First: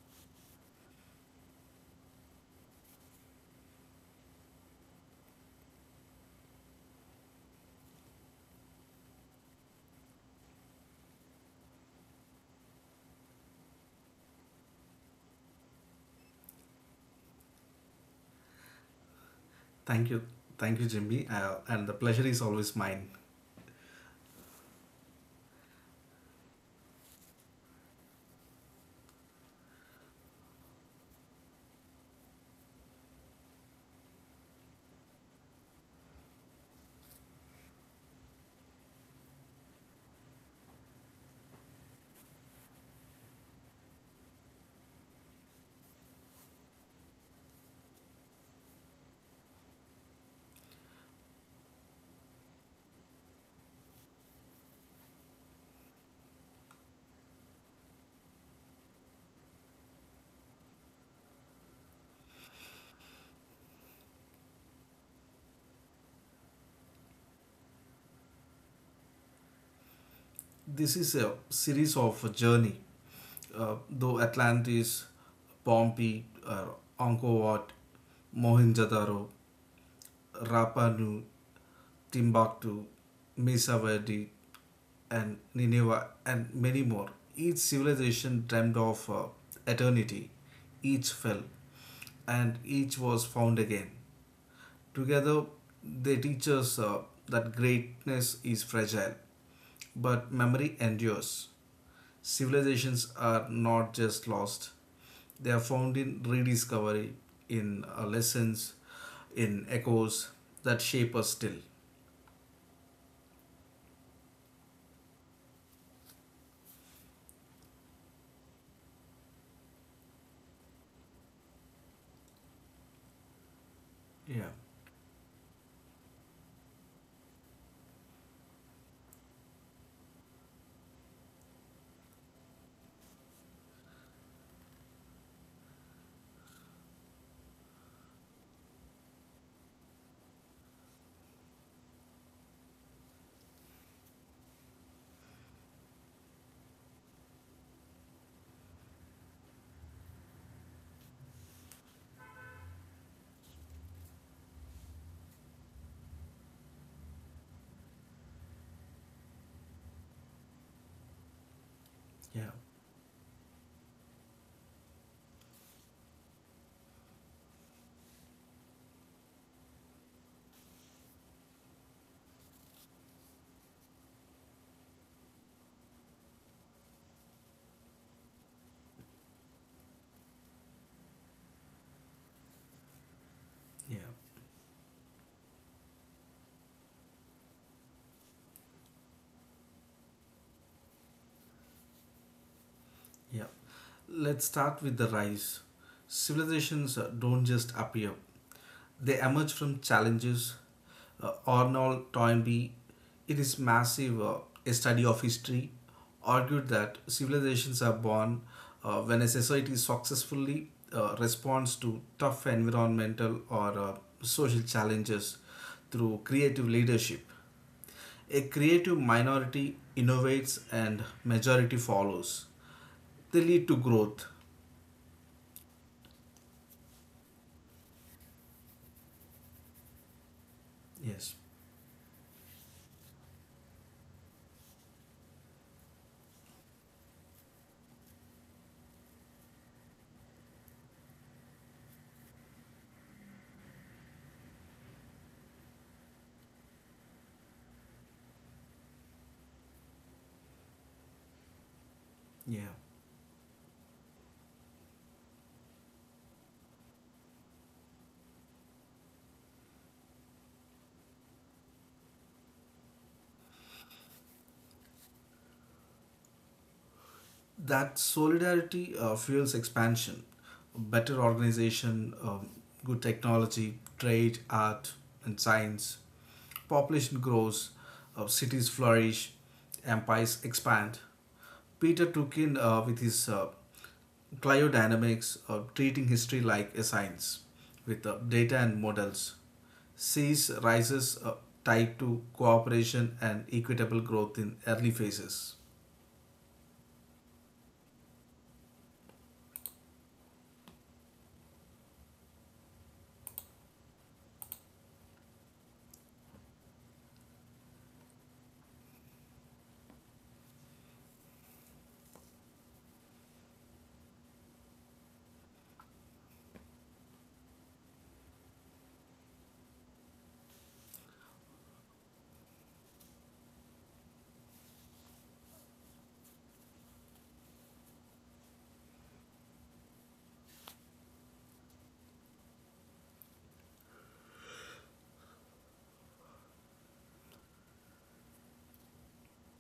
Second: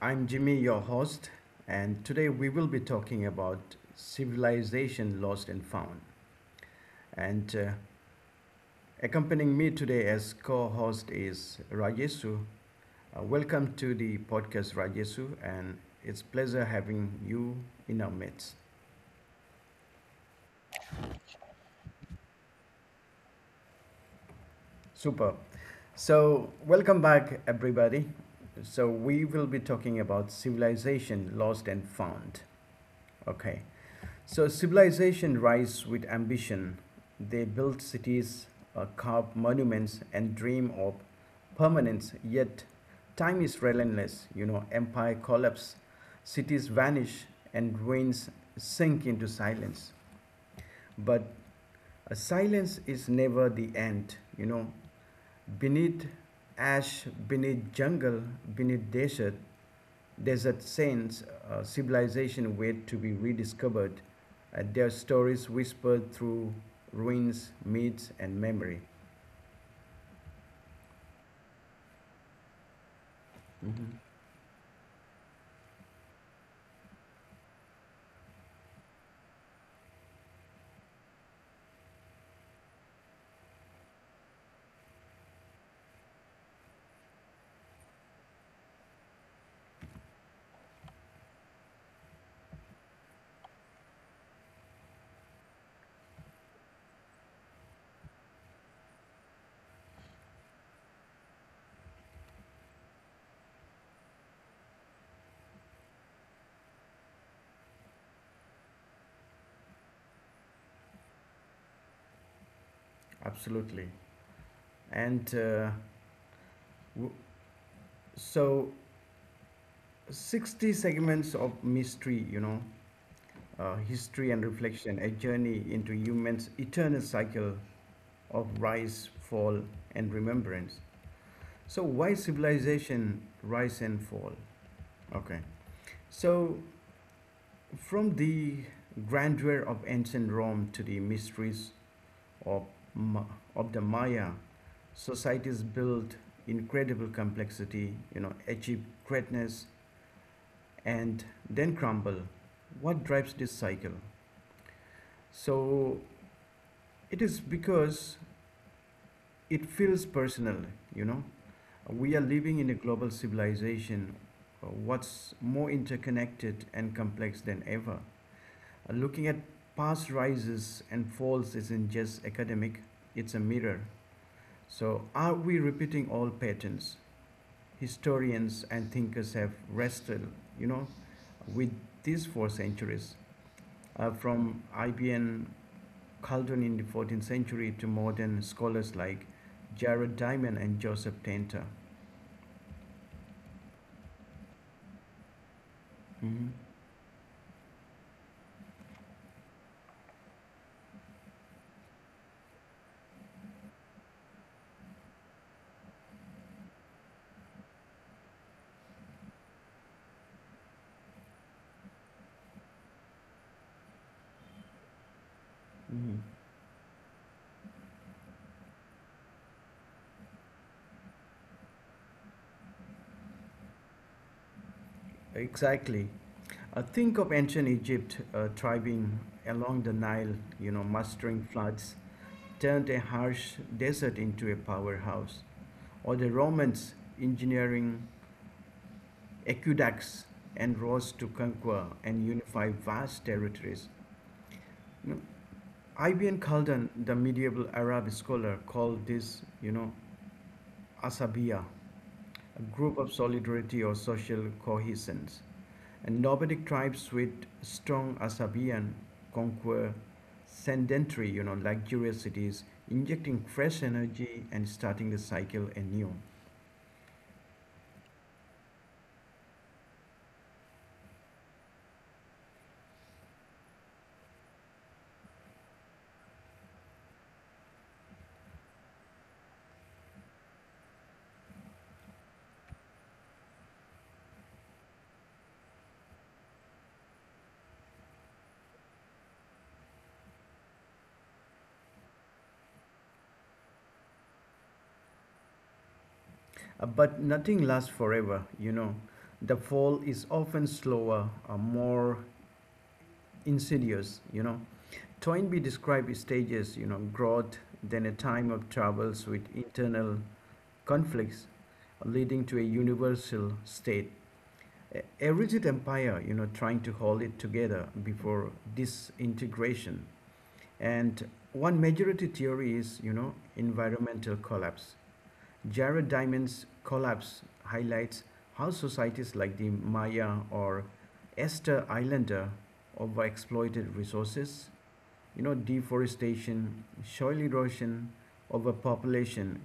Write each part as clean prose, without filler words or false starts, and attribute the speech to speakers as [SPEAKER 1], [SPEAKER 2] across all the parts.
[SPEAKER 1] I'm Jimmy, your host, and today we will be talking about civilization lost and found. And accompanying me today as co host is Rajesu. Welcome to the podcast, Rajesu, and it's pleasure having you in our midst.
[SPEAKER 2] Thank you. Thank you, Jimmy. And the pleasure is always mine.
[SPEAKER 1] Super. So, welcome back, everybody. So, we will be talking about civilization lost and found. Okay. So civilization rise with ambition. They build cities, carve monuments, and dream of permanence. Yet time is relentless. Empire collapse, cities vanish, and ruins sink into silence. But silence is never the end. Beneath ash, beneath jungle, beneath desert, there's a sense civilization wait to be rediscovered, and their stories whispered through ruins, myths, and memory.
[SPEAKER 2] This is a series of a journey. Uh,
[SPEAKER 1] Mm-hmm.
[SPEAKER 2] though Atlantis, Pompeii, Angkor Wat, Mohenjo-daro, Rapa Nui, Timbuktu, Mesa Verde, and Nineveh, and many more. Each civilization dreamed of eternity. Each fell, and each was found again. Together, they teach us that greatness is fragile, but memory endures. Civilizations are not just lost, they are found in rediscovery, in lessons, in echoes that shape us still.
[SPEAKER 1] Absolutely. And w- so 60 segments of mystery, history and
[SPEAKER 2] Yeah,
[SPEAKER 1] reflection, a journey into humans' eternal cycle of rise, fall, and remembrance. So, why civilization rise and fall? Okay. So, from the grandeur of ancient Rome to the mysteries of, of the Maya, societies built incredible complexity, achieve greatness, and then crumble. What drives this cycle? So it is because it feels personal, you know. We are
[SPEAKER 2] yeah,
[SPEAKER 1] living in a global civilization, what's more interconnected and complex than ever. Looking at past rises and falls isn't just academic, it's a mirror. So, are we repeating all patterns? Historians and thinkers have wrestled, you know, with this for centuries,
[SPEAKER 2] yeah.
[SPEAKER 1] from Ibn Calderon in the 14th century to modern scholars like Jared Diamond and Joseph Tenter.
[SPEAKER 2] Yeah. Let's start with the rise.
[SPEAKER 1] Mhm.
[SPEAKER 2] Civilizations don't just appear, they emerge from challenges. Arnold Toynbee, in his massive study of history, argued that civilizations are born when a society successfully responds to tough environmental or social challenges
[SPEAKER 1] Mhm.
[SPEAKER 2] through creative leadership. A creative minority innovates and majority follows they lead to growth.
[SPEAKER 1] Exactly. Think of ancient Egypt thriving along the Nile,
[SPEAKER 2] Yes.
[SPEAKER 1] mastering floods, turned a harsh desert into a powerhouse, or the Romans engineering aqueducts and roads to conquer and unify vast territories. You Ibn Khaldun, the medieval Arab scholar, called this, asabiya, a
[SPEAKER 2] Yeah.
[SPEAKER 1] group of solidarity or social cohesions. And nomadic tribes with strong asabian conquer sedentary, luxurious cities, injecting fresh energy and starting the cycle anew.
[SPEAKER 2] That solidarity fuels expansion, better organization, good technology, trade, art, and science. Population grows, cities flourish, empires expand. Peter took in with his cryodynamics of treating history like a science with data and models. Seas rises tied to cooperation and equitable growth in early phases.
[SPEAKER 1] But nothing lasts forever. The fall is often slower, more insidious. Toynbee described stages, growth, then a time of troubles with internal conflicts leading to a universal state. A rigid empire, trying to hold it together before disintegration. And one majority theory is, environmental collapse. Jared Diamond's collapse highlights how societies like the Maya or Esther Islander overexploited resources, deforestation, soil erosion, overpopulation,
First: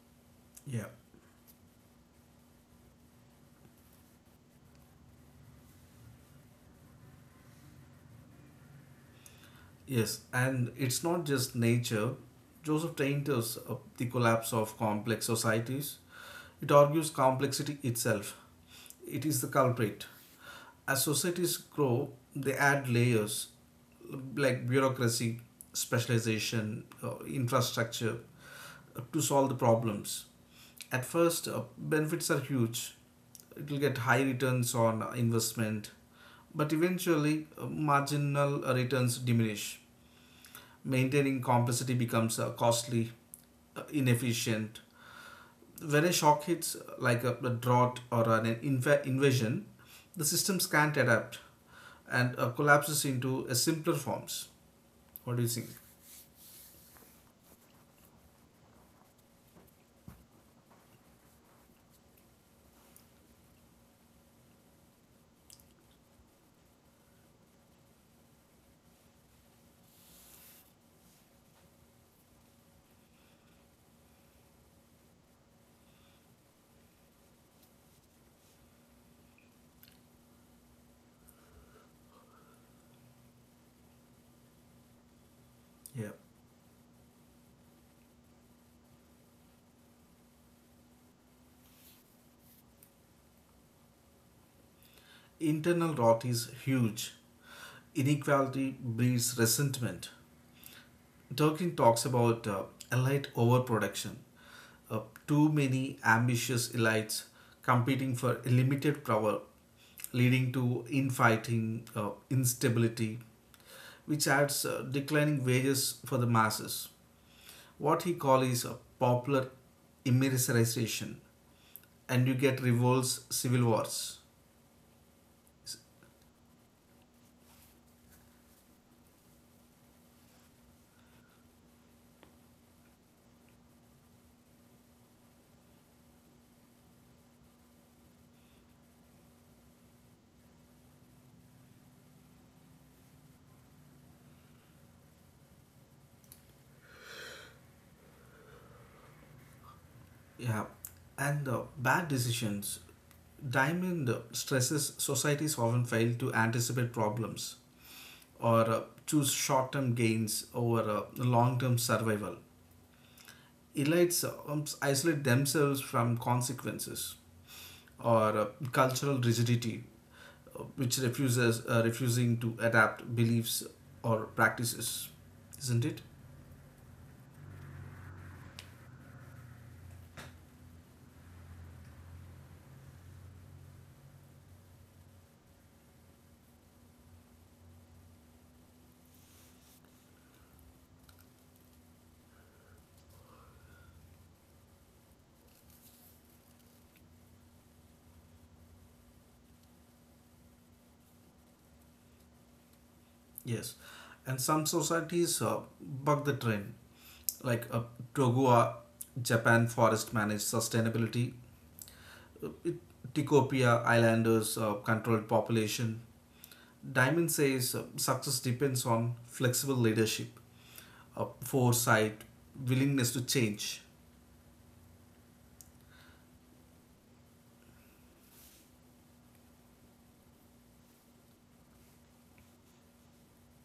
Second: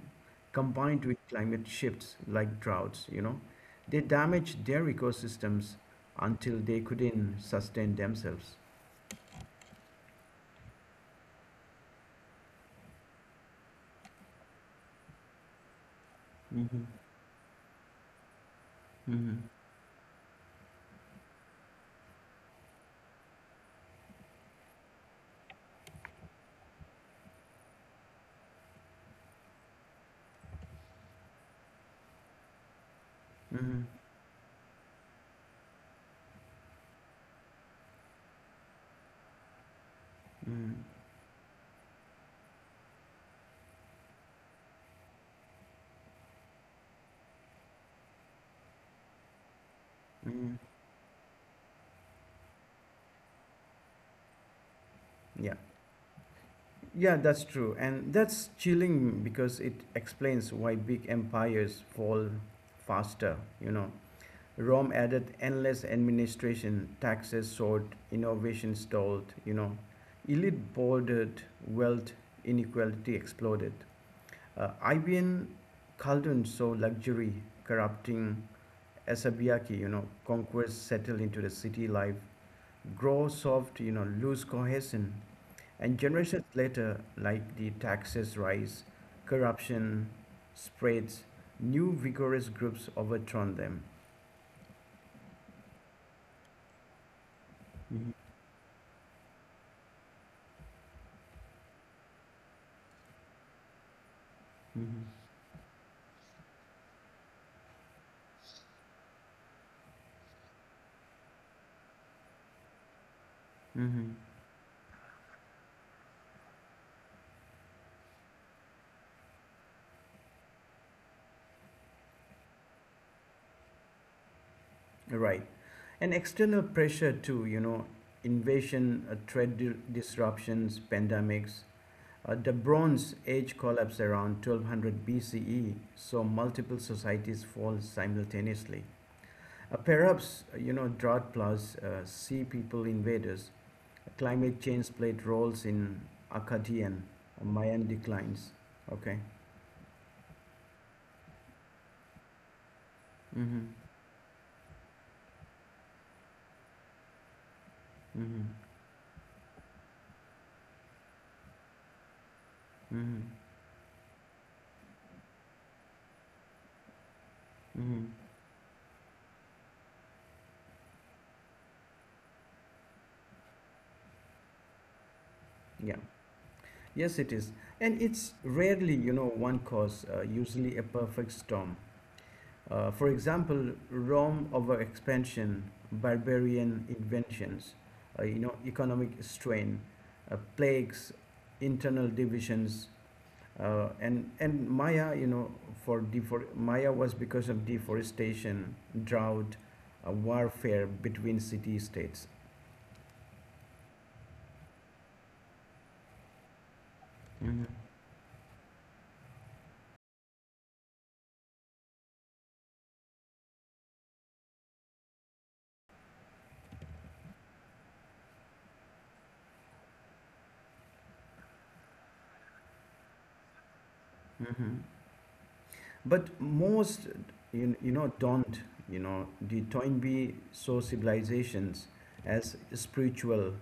[SPEAKER 2] Yeah.
[SPEAKER 1] combined with climate shifts like droughts, they damaged their ecosystems until they couldn't sustain themselves.
[SPEAKER 2] Yes, and it's not just nature. Joseph Tainter's The Collapse of Complex Societies. It
[SPEAKER 1] Mm-hmm.
[SPEAKER 2] argues complexity itself. It
[SPEAKER 1] Mm-hmm.
[SPEAKER 2] is the culprit. As societies grow, they add layers like bureaucracy, specialization, infrastructure to solve the problems. At first, benefits are huge. It will
[SPEAKER 1] Mm-hmm.
[SPEAKER 2] get high returns on investment, but eventually, marginal returns diminish
[SPEAKER 1] Mm-hmm.
[SPEAKER 2] maintaining complexity becomes costly, inefficient. When a shock hits, like a drought or an invasion, the
[SPEAKER 1] Mm-hmm.
[SPEAKER 2] systems can't adapt and collapses into a simpler forms. What do you
[SPEAKER 1] Yeah.
[SPEAKER 2] think?
[SPEAKER 1] Yeah, that's true. And that's chilling because it explains why big empires fall faster, you know. Rome added endless administration, taxes soared, innovation stalled. Elite bordered, wealth inequality exploded. Ibn Khaldun saw luxury corrupting Asabiaki, conquest settled into the city life, grow soft, lose cohesion. And
[SPEAKER 2] Yeah.
[SPEAKER 1] generations later, like the taxes rise, corruption spreads, new vigorous groups overthrown them.
[SPEAKER 2] Internal rot is huge.
[SPEAKER 1] Mhm,
[SPEAKER 2] Inequality breeds resentment. Tolkien talks about elite overproduction, uh,
[SPEAKER 1] mhm.
[SPEAKER 2] too many ambitious elites competing for limited power, leading to infighting, instability,
[SPEAKER 1] Hmm.
[SPEAKER 2] which adds declining wages for the masses. What he calls is a popular immerserization, and you get revolts, civil wars.
[SPEAKER 1] Right. And external pressure too, invasion, trade disruptions, pandemics. The Bronze Age collapse around 1200 BCE saw multiple societies fall simultaneously. Perhaps, drought plus sea people invaders climate change played roles in Akkadian Mayan declines. Okay.
[SPEAKER 2] Yeah, and bad decisions.
[SPEAKER 1] Mm-hmm.
[SPEAKER 2] Diamond stresses societies often fail to anticipate problems
[SPEAKER 1] Mm-hmm.
[SPEAKER 2] or choose short-term gains over long-term survival.
[SPEAKER 1] Mm-hmm.
[SPEAKER 2] Elites isolate themselves from consequences
[SPEAKER 1] Mm-hmm.
[SPEAKER 2] or cultural rigidity, which refuses refusing to adapt beliefs or practices, isn't
[SPEAKER 1] Yeah.
[SPEAKER 2] it?
[SPEAKER 1] Yes, it is, and it's rarely one cause. Usually a perfect storm. For example, Rome overexpansion, barbarian inventions, economic strain, plagues, internal divisions, And Maya, you know, for defor- Maya was because of deforestation, drought, warfare between city-states.
[SPEAKER 2] Yes, and some societies buck the trend,
[SPEAKER 1] Hmm.
[SPEAKER 2] like Togua, Japan forest managed sustainability, uh, Tikopia islanders controlled population, Diamond says success depends on flexible leadership, foresight, willingness to change.
[SPEAKER 1] Hmm. But most, you know, don't, you know, the Toynbee saw civilizations as spiritual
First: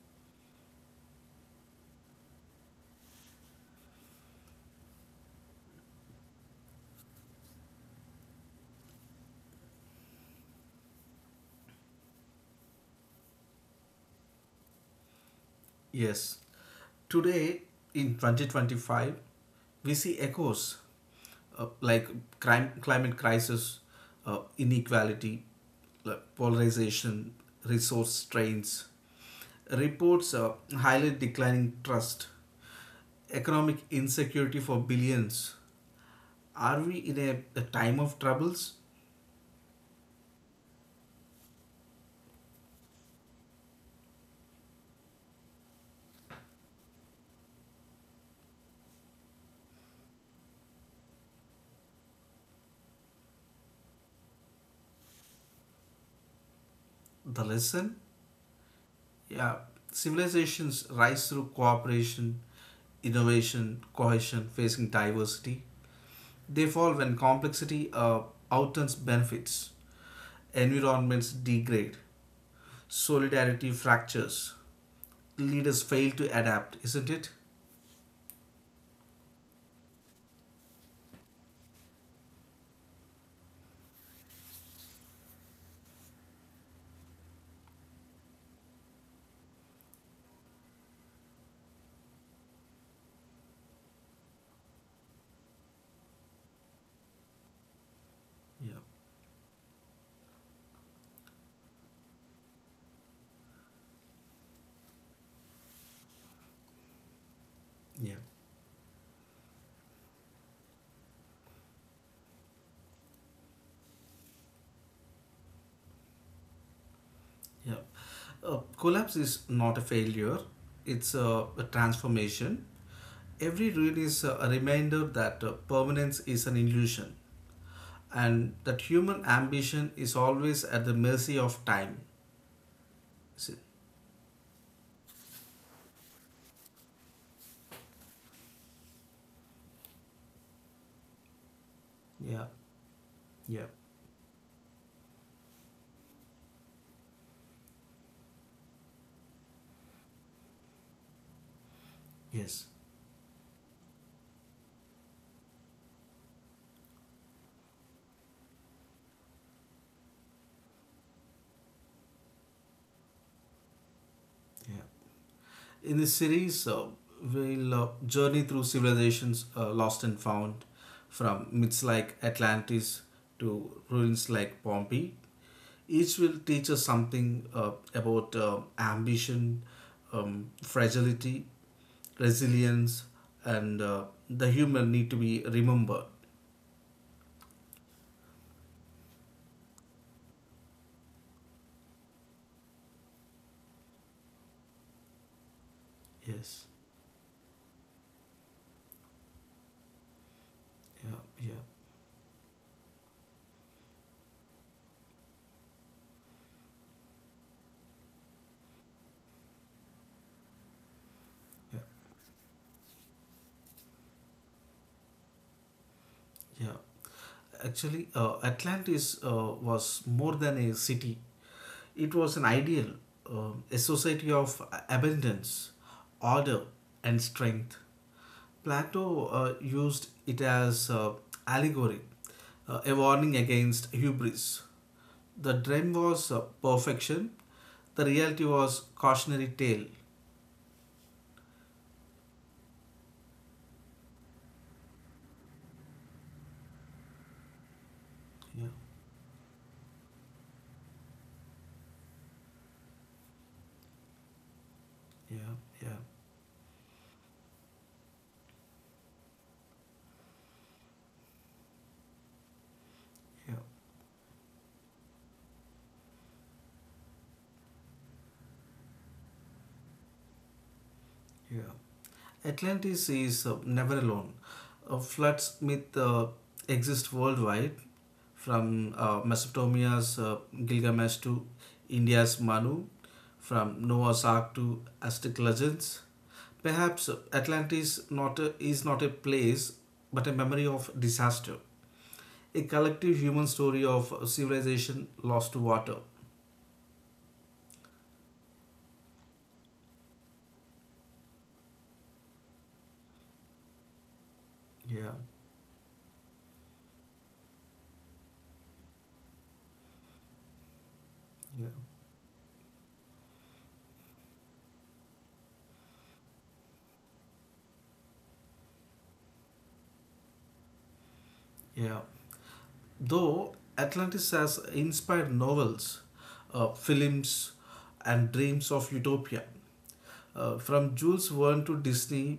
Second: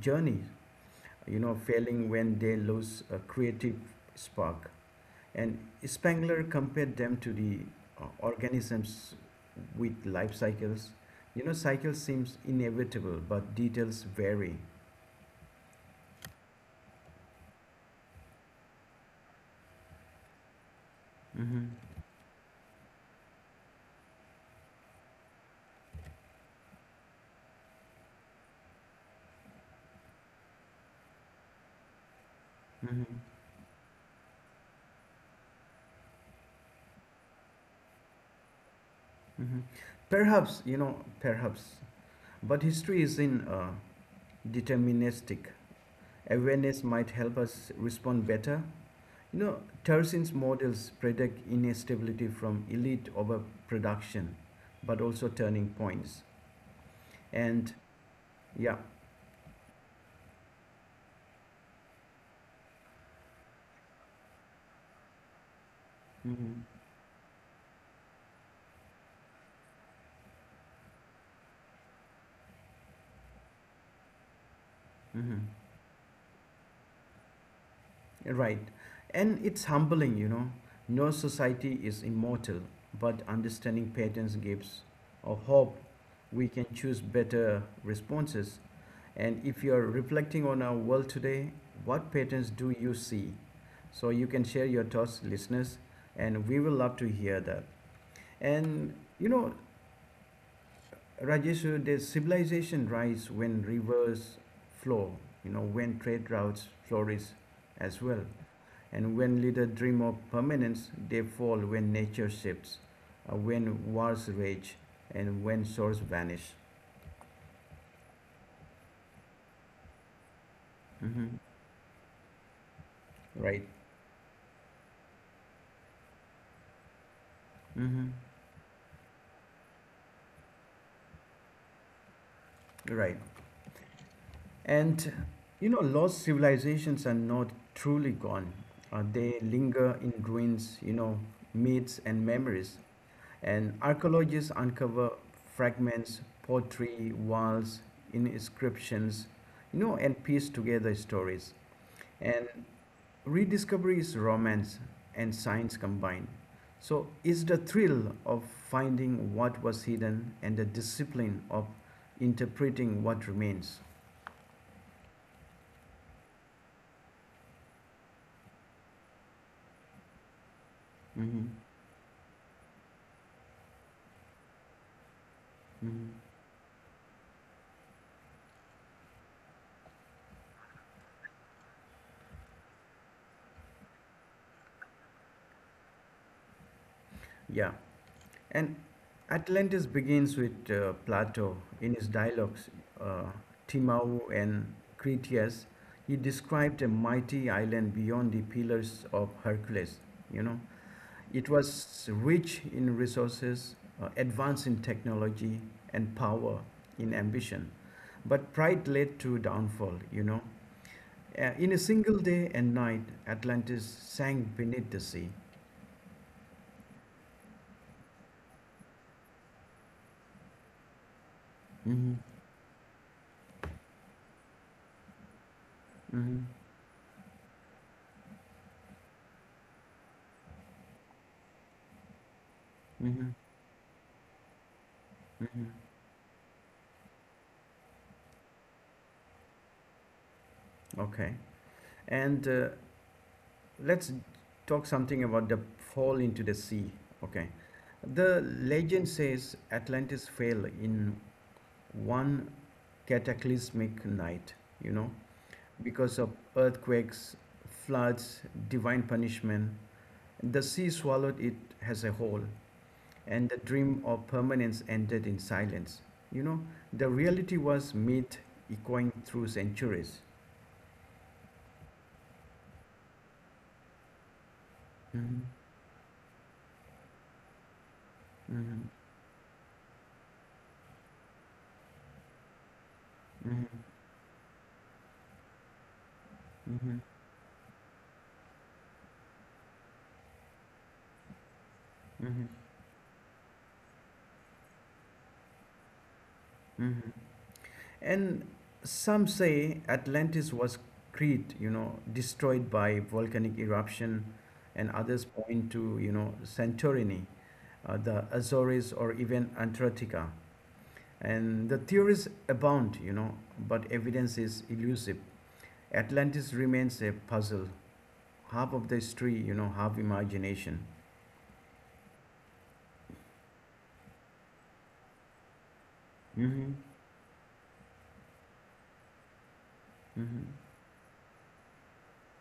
[SPEAKER 1] journeys, failing when they lose a creative spark. And Spengler compared them to the organisms with life cycles. Cycle seems inevitable, but details vary.
[SPEAKER 2] Yes. Today, in 2025, we see echoes
[SPEAKER 1] Hmm.
[SPEAKER 2] like crime, climate crisis, inequality, like polarization, resource strains. Reports highlight declining trust,
[SPEAKER 1] Hmm.
[SPEAKER 2] economic insecurity for billions. Are we in a time of troubles?
[SPEAKER 1] Hmm. Perhaps, perhaps. But history is in deterministic. Awareness might help us respond better. You know, Tersin's models predict instability from elite overproduction, but also turning points.
[SPEAKER 2] The
[SPEAKER 1] And
[SPEAKER 2] lesson?
[SPEAKER 1] yeah.
[SPEAKER 2] Yeah, civilizations rise through cooperation, innovation, cohesion, facing diversity.
[SPEAKER 1] Hmm.
[SPEAKER 2] They fall when complexity outruns benefits, environments degrade, solidarity fractures,
[SPEAKER 1] Hmm.
[SPEAKER 2] leaders fail to adapt, isn't it?
[SPEAKER 1] Right. And it's humbling. No society is immortal, but understanding patterns gives a hope we can choose better responses. And if you're reflecting on our world today, what patterns do you see? So you can share your thoughts, listeners, and we will love to hear that.
[SPEAKER 2] Yeah,
[SPEAKER 1] And you know, Rajesh, the civilization rise when rivers flow, when trade routes flourish as
[SPEAKER 2] yeah,
[SPEAKER 1] well. And when leaders dream of permanence, they fall when nature shifts, when wars rage, and when shores vanish.
[SPEAKER 2] yeah. Collapse is not a failure, it's
[SPEAKER 1] Hmm.
[SPEAKER 2] a transformation.
[SPEAKER 1] Right.
[SPEAKER 2] Every ruin is a reminder that permanence is an illusion,
[SPEAKER 1] Hmm.
[SPEAKER 2] and that human ambition is always at the mercy of time.
[SPEAKER 1] Right.
[SPEAKER 2] See,
[SPEAKER 1] And lost civilizations are not truly gone. They linger in ruins, myths and
[SPEAKER 2] yeah,
[SPEAKER 1] memories.
[SPEAKER 2] yeah,
[SPEAKER 1] And archaeologists uncover fragments, pottery, walls, inscriptions, and piece together stories. And
[SPEAKER 2] yes,
[SPEAKER 1] rediscovery is romance and science combined. So it's the thrill of finding what was hidden and the discipline of interpreting what remains.
[SPEAKER 2] yeah. In this series, we'll journey through civilizations lost and found, from
[SPEAKER 1] Mhm,
[SPEAKER 2] myths like Atlantis to ruins like Pompeii.
[SPEAKER 1] mhm.
[SPEAKER 2] Each will teach us something about ambition, fragility, resilience, and the human need to be remembered.
[SPEAKER 1] Yeah, and Atlantis begins with Plato in his dialogues, uh, Timau and Critias. He
[SPEAKER 2] Yes,
[SPEAKER 1] described a mighty island beyond the pillars of Hercules, you know,
[SPEAKER 2] yeah,
[SPEAKER 1] It
[SPEAKER 2] yeah,
[SPEAKER 1] was rich in resources, advanced in technology and power, in ambition. But pride led to downfall. In a
[SPEAKER 2] yeah.
[SPEAKER 1] single day and night, Atlantis sank beneath the sea.
[SPEAKER 2] Yeah, actually, Atlantis was more than a city.
[SPEAKER 1] Hmm.
[SPEAKER 2] It was an ideal, a society of abundance,
[SPEAKER 1] Hmm.
[SPEAKER 2] order, and strength. Plato used it as allegory, a
[SPEAKER 1] Hmm.
[SPEAKER 2] warning against hubris. The
[SPEAKER 1] Hmm.
[SPEAKER 2] dream was perfection. The reality was cautionary tale.
[SPEAKER 1] Okay. And let's talk something about the fall into the sea. Okay. The
[SPEAKER 2] Yeah,
[SPEAKER 1] legend says Atlantis fell in one cataclysmic night, you know,
[SPEAKER 2] yeah, yeah,
[SPEAKER 1] because of earthquakes, floods, divine punishment. The sea swallowed it as a whole, and
[SPEAKER 2] yeah,
[SPEAKER 1] the dream of permanence ended in silence. You know, the reality was myth echoing through centuries.
[SPEAKER 2] yeah. Atlantis is never alone. Uh,
[SPEAKER 1] Mhm,
[SPEAKER 2] floods myth exist worldwide,
[SPEAKER 1] mhm,
[SPEAKER 2] from Mesopotamia's Gilgamesh to India's Manu,
[SPEAKER 1] mhm,
[SPEAKER 2] from Noah's Ark to Aztec legends.
[SPEAKER 1] mhm,
[SPEAKER 2] Perhaps Atlantis not a, is not a place, but a memory of disaster,
[SPEAKER 1] mhm,
[SPEAKER 2] a collective human story of civilization lost to water.
[SPEAKER 1] mhm. And some say Atlantis was Crete, destroyed by volcanic eruption, and
[SPEAKER 2] Yeah,
[SPEAKER 1] others point to, Santorini, the Azores, or even Antarctica. And
[SPEAKER 2] yeah,
[SPEAKER 1] the theories abound, but evidence is elusive. Atlantis remains a puzzle, half of the history, half imagination.
[SPEAKER 2] yeah. Though Atlantis has inspired novels,
[SPEAKER 1] Mm-hmm.
[SPEAKER 2] films, and dreams of utopia,
[SPEAKER 1] Mm-hmm.
[SPEAKER 2] from Jules Verne to Disney,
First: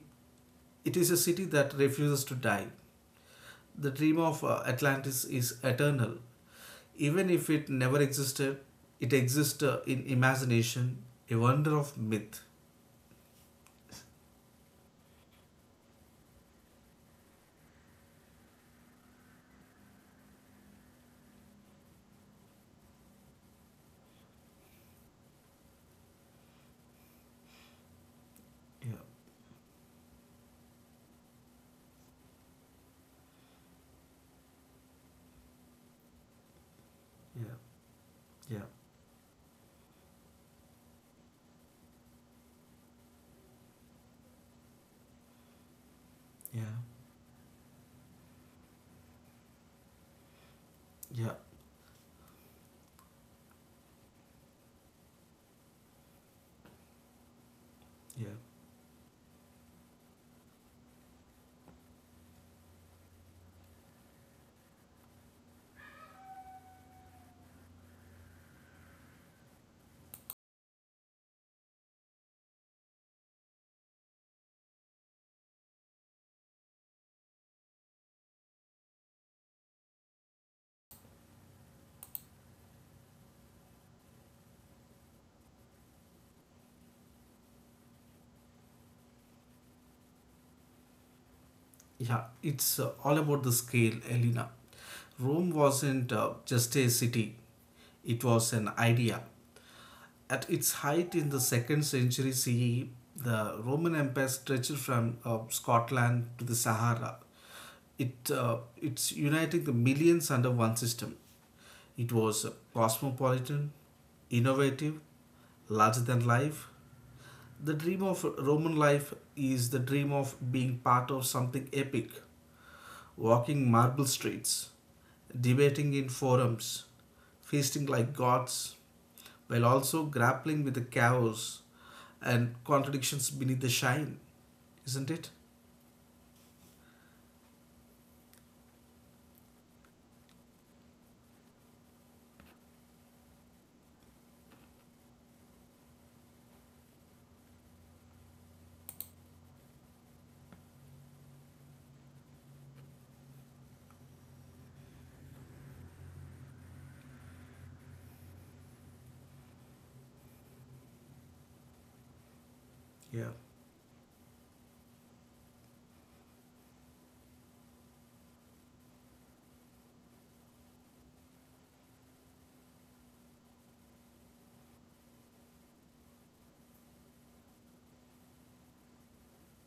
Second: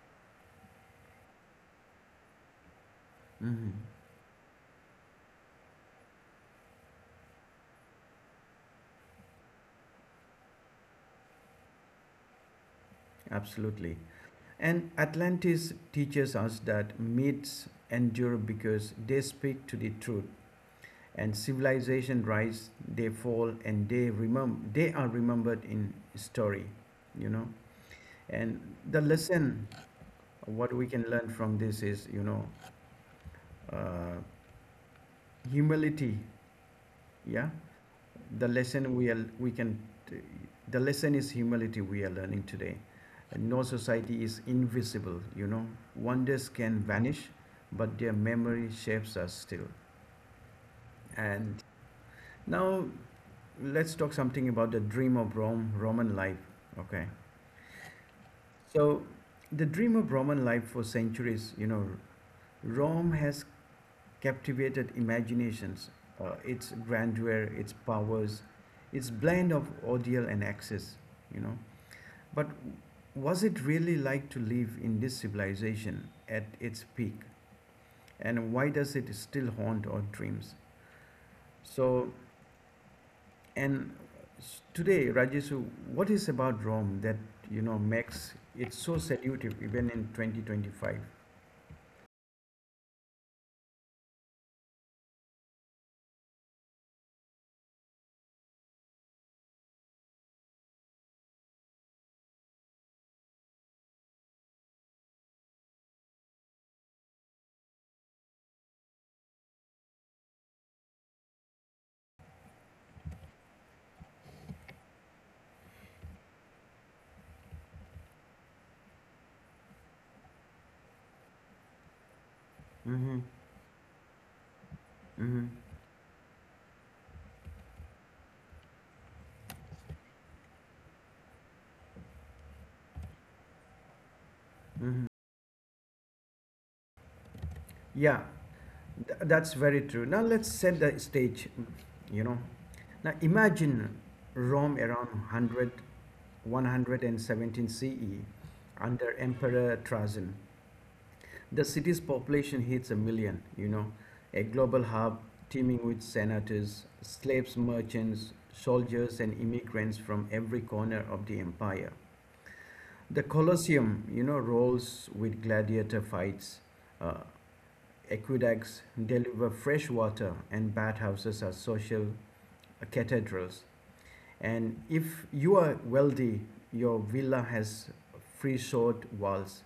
[SPEAKER 2] it is a city that refuses to die.
[SPEAKER 1] Mm-hmm.
[SPEAKER 2] The dream of Atlantis is eternal. Even if it never existed, it exists in imagination, a wonder of myth.
[SPEAKER 1] Absolutely. And Atlantis teaches us that myths endure because they speak to the truth and civilization rise, they fall and they are remembered in story, you know. And
[SPEAKER 2] Yeah,
[SPEAKER 1] the lesson what we can learn from this is uh, humility. Yeah, the
[SPEAKER 2] yeah, yeah,
[SPEAKER 1] lesson we are we can the lesson is humility we are learning today. And no society is invisible, wonders
[SPEAKER 2] yeah,
[SPEAKER 1] can vanish, but their memory shapes us still.
[SPEAKER 2] yeah,
[SPEAKER 1] And now let's talk something about the dream of Rome, Roman life. Okay.
[SPEAKER 2] yeah.
[SPEAKER 1] So the dream of Roman life for centuries. Rome has captivated imaginations, its grandeur, its powers, its blend of ordeal and excess, you know. But was it really like to live in this civilization at its peak? And why does it still haunt our dreams? So, and today, Rajesu, what is about Rome that, makes it so seductive even in 2025?
[SPEAKER 2] Yeah, it's all about the scale, Elena. Rome wasn't just a city, it was an idea. At its height in the 2nd century CE, the Roman Empire stretched from Scotland to the Sahara. It's uniting the millions under one system. It was cosmopolitan, innovative, larger than life. The dream of Roman life is the dream of being part of something epic
[SPEAKER 1] Mm-hmm,
[SPEAKER 2] walking marble streets,
[SPEAKER 1] mm-hmm,
[SPEAKER 2] debating in forums, feasting like gods, while also grappling with the chaos and contradictions beneath the shine, isn't
[SPEAKER 1] mm-hmm.
[SPEAKER 2] it?
[SPEAKER 1] Yeah, that's very true. Now let's set the stage, you know. Now imagine Rome around 100 117 CE under Emperor Trajan. The city's population hits a million, a global hub teeming with senators, slaves, merchants, soldiers, and immigrants from every corner of the empire. The
[SPEAKER 2] Yeah,
[SPEAKER 1] Colosseum rolls with gladiator fights, uh, Aqueducts deliver fresh water, and bathhouses are social cathedrals. And if you are wealthy, your villa has free short walls,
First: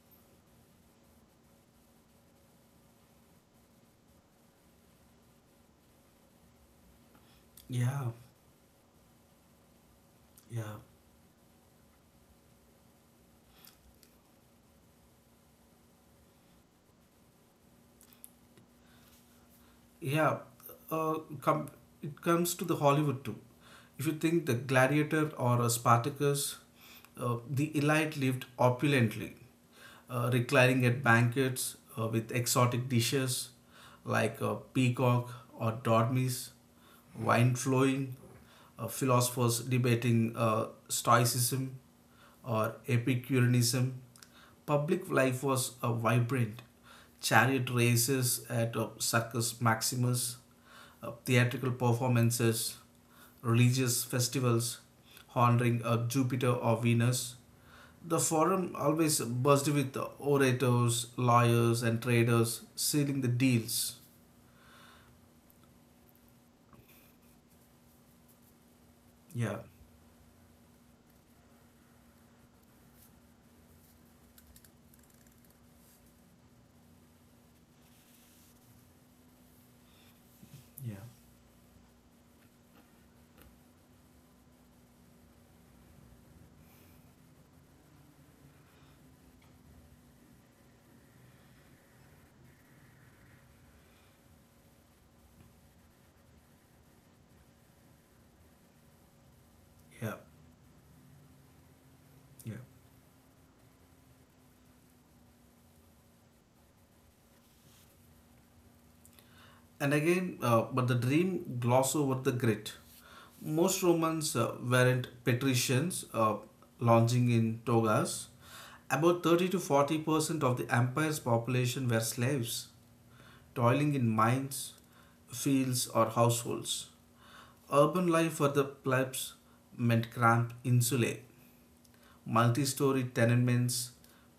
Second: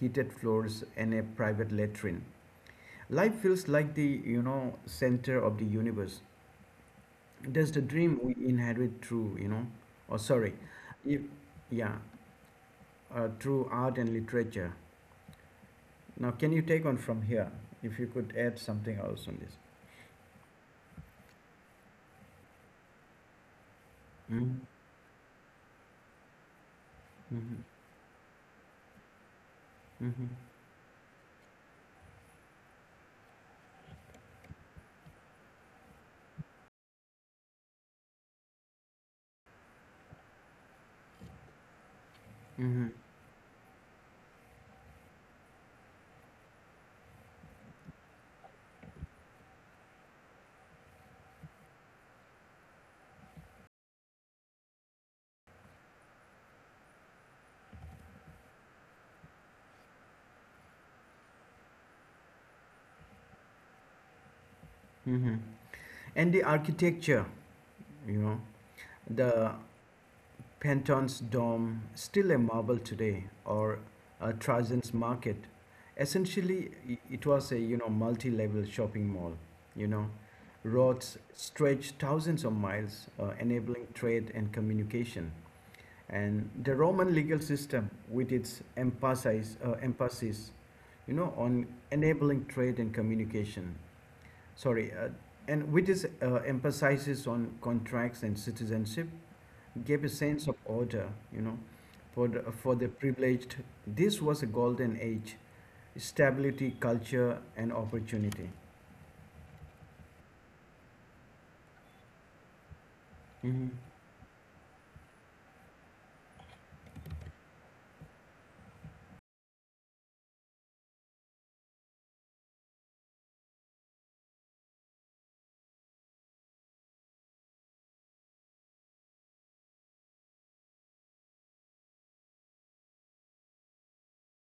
[SPEAKER 1] heated floors, and a private latrine. Life feels like the center of the universe. That's the
[SPEAKER 2] yeah,
[SPEAKER 1] dream we inherit through you know, or sorry,
[SPEAKER 2] yeah,
[SPEAKER 1] if, yeah, through art and literature. Now, can you take on from here? If you could add something else on this.
[SPEAKER 2] yeah. Uh, come, it comes to the Hollywood too. If you think the
[SPEAKER 1] Mm-hmm.
[SPEAKER 2] gladiator or a Spartacus, the elite lived opulently,
[SPEAKER 1] Hmm. Hmm.
[SPEAKER 2] reclining at banquets with exotic dishes like peacock or dormice, wine flowing, philosophers debating stoicism or
[SPEAKER 1] Mm-hmm.
[SPEAKER 2] epicureanism. Public life was vibrant. Chariot races at Circus Maximus, theatrical performances, religious festivals honoring Jupiter or Venus. The forum always buzzed with orators, lawyers, and traders sealing the deals.
[SPEAKER 1] Mm-hmm. And the architecture, you know,
[SPEAKER 2] Yeah,
[SPEAKER 1] the Panton's Dome, still a marvel today, or Trajan's Market. Essentially, it was a, multi-level shopping mall, you know.
[SPEAKER 2] yeah,
[SPEAKER 1] Roads stretched thousands of miles, enabling trade and communication. And the Roman legal system, with its emphasis, on enabling trade and communication, sorry, and which is emphasizes on contracts and citizenship, gave a
[SPEAKER 2] yeah,
[SPEAKER 1] sense of order, for the,
[SPEAKER 2] yeah.
[SPEAKER 1] for the privileged. This was a golden age, stability, culture, and opportunity.
[SPEAKER 2] And again, but the dream gloss over the grit.
[SPEAKER 1] Mm-hmm.
[SPEAKER 2] Most Romans weren't patricians lounging in togas. About 30 to 40% of the empire's population were slaves, toiling in mines, fields, or households. Urban life for the plebs meant cramped insulae, multi story tenements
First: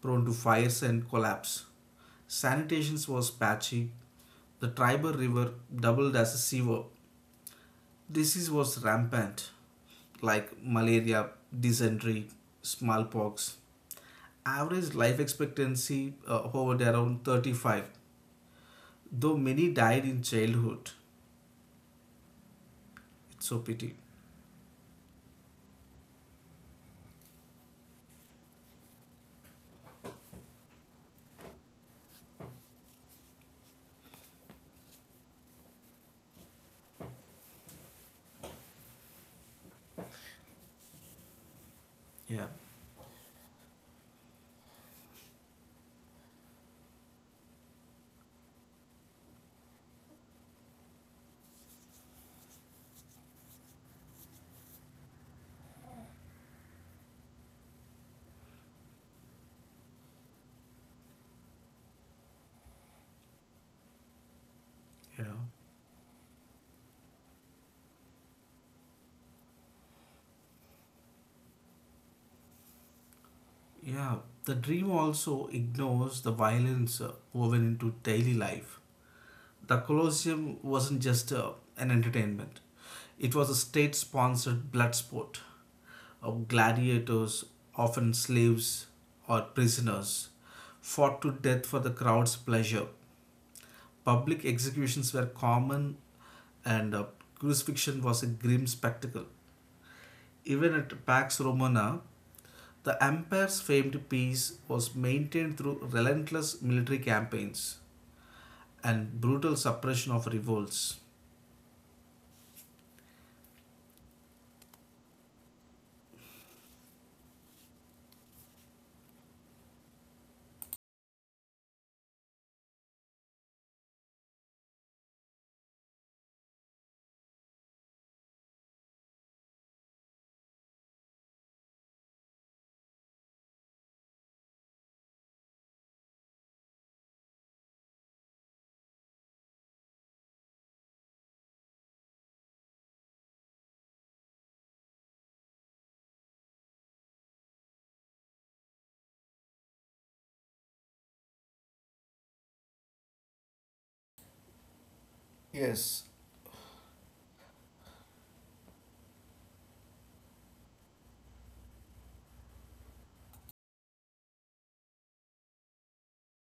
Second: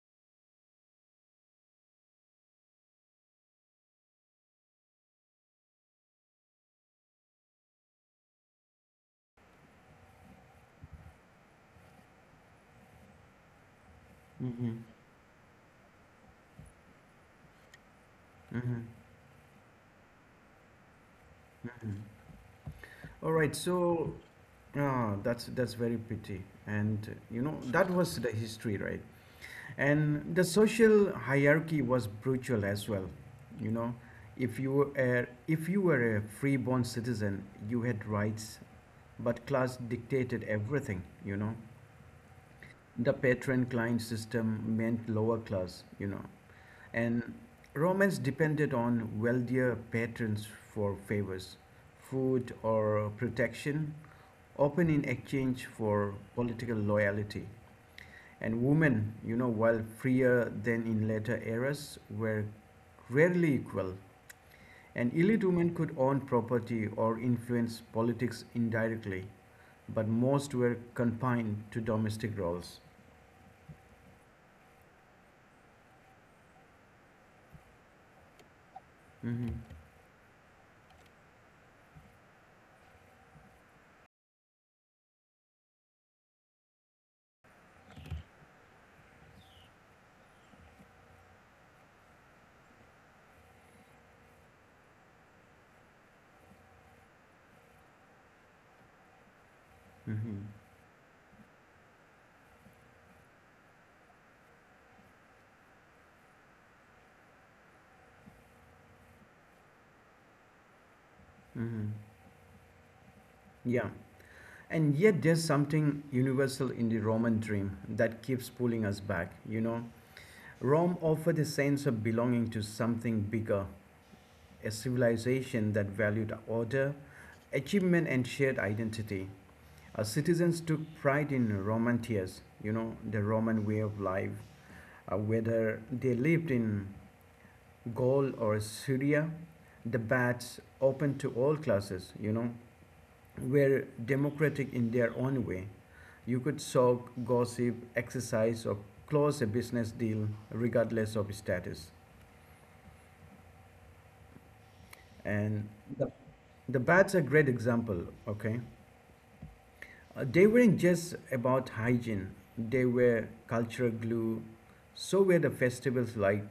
[SPEAKER 2] prone to fires and collapse. Sanitation was patchy. The Tiber River doubled as a sewer. Disease was rampant, like malaria, dysentery, smallpox.
[SPEAKER 1] Mm-hmm.
[SPEAKER 2] Average life expectancy hovered around 35,
[SPEAKER 1] Mm-hmm.
[SPEAKER 2] though many died in childhood.
[SPEAKER 1] All
[SPEAKER 2] It's
[SPEAKER 1] right,
[SPEAKER 2] so pity.
[SPEAKER 1] so that's very pretty, and that was the history, right? And the social hierarchy was brutal as well. You know, if you were a freeborn citizen, you had rights, but class dictated everything. You know,
[SPEAKER 2] Yeah.
[SPEAKER 1] the patron-client system meant lower class. And Romans depended on wealthier patrons for favors, food or protection, often in exchange for political loyalty. And women, while freer than in later eras, were rarely equal. An
[SPEAKER 2] Yeah.
[SPEAKER 1] elite woman could own property or influence politics indirectly, but most were confined to domestic roles.
[SPEAKER 2] Yeah, the dream also ignores the violence woven into daily life.
[SPEAKER 1] Hmm.
[SPEAKER 2] The Colosseum wasn't just an entertainment, it was a state sponsored blood sport of gladiators, often slaves or prisoners, fought to death for the crowd's pleasure. Public executions were common, and crucifixion was a grim spectacle.
[SPEAKER 1] Hmm.
[SPEAKER 2] Even at Pax Romana, the empire's famed peace was maintained through relentless military campaigns and brutal suppression of revolts.
[SPEAKER 1] Hmm. Yeah. And yet, there's something universal in the Roman dream that keeps pulling us back, you know. Rome offered a sense of belonging to something bigger, a civilization that valued order, achievement and shared identity. Citizens took pride in the Roman way of life. Whether they lived in Gaul or Syria, the baths open to all classes, you know, were democratic in their own way. You could soak, gossip, exercise, or close a business deal regardless of status. And
[SPEAKER 2] Yes,
[SPEAKER 1] the, the baths are a great example, okay? They weren't just about hygiene, they were cultural glue. So were the festivals like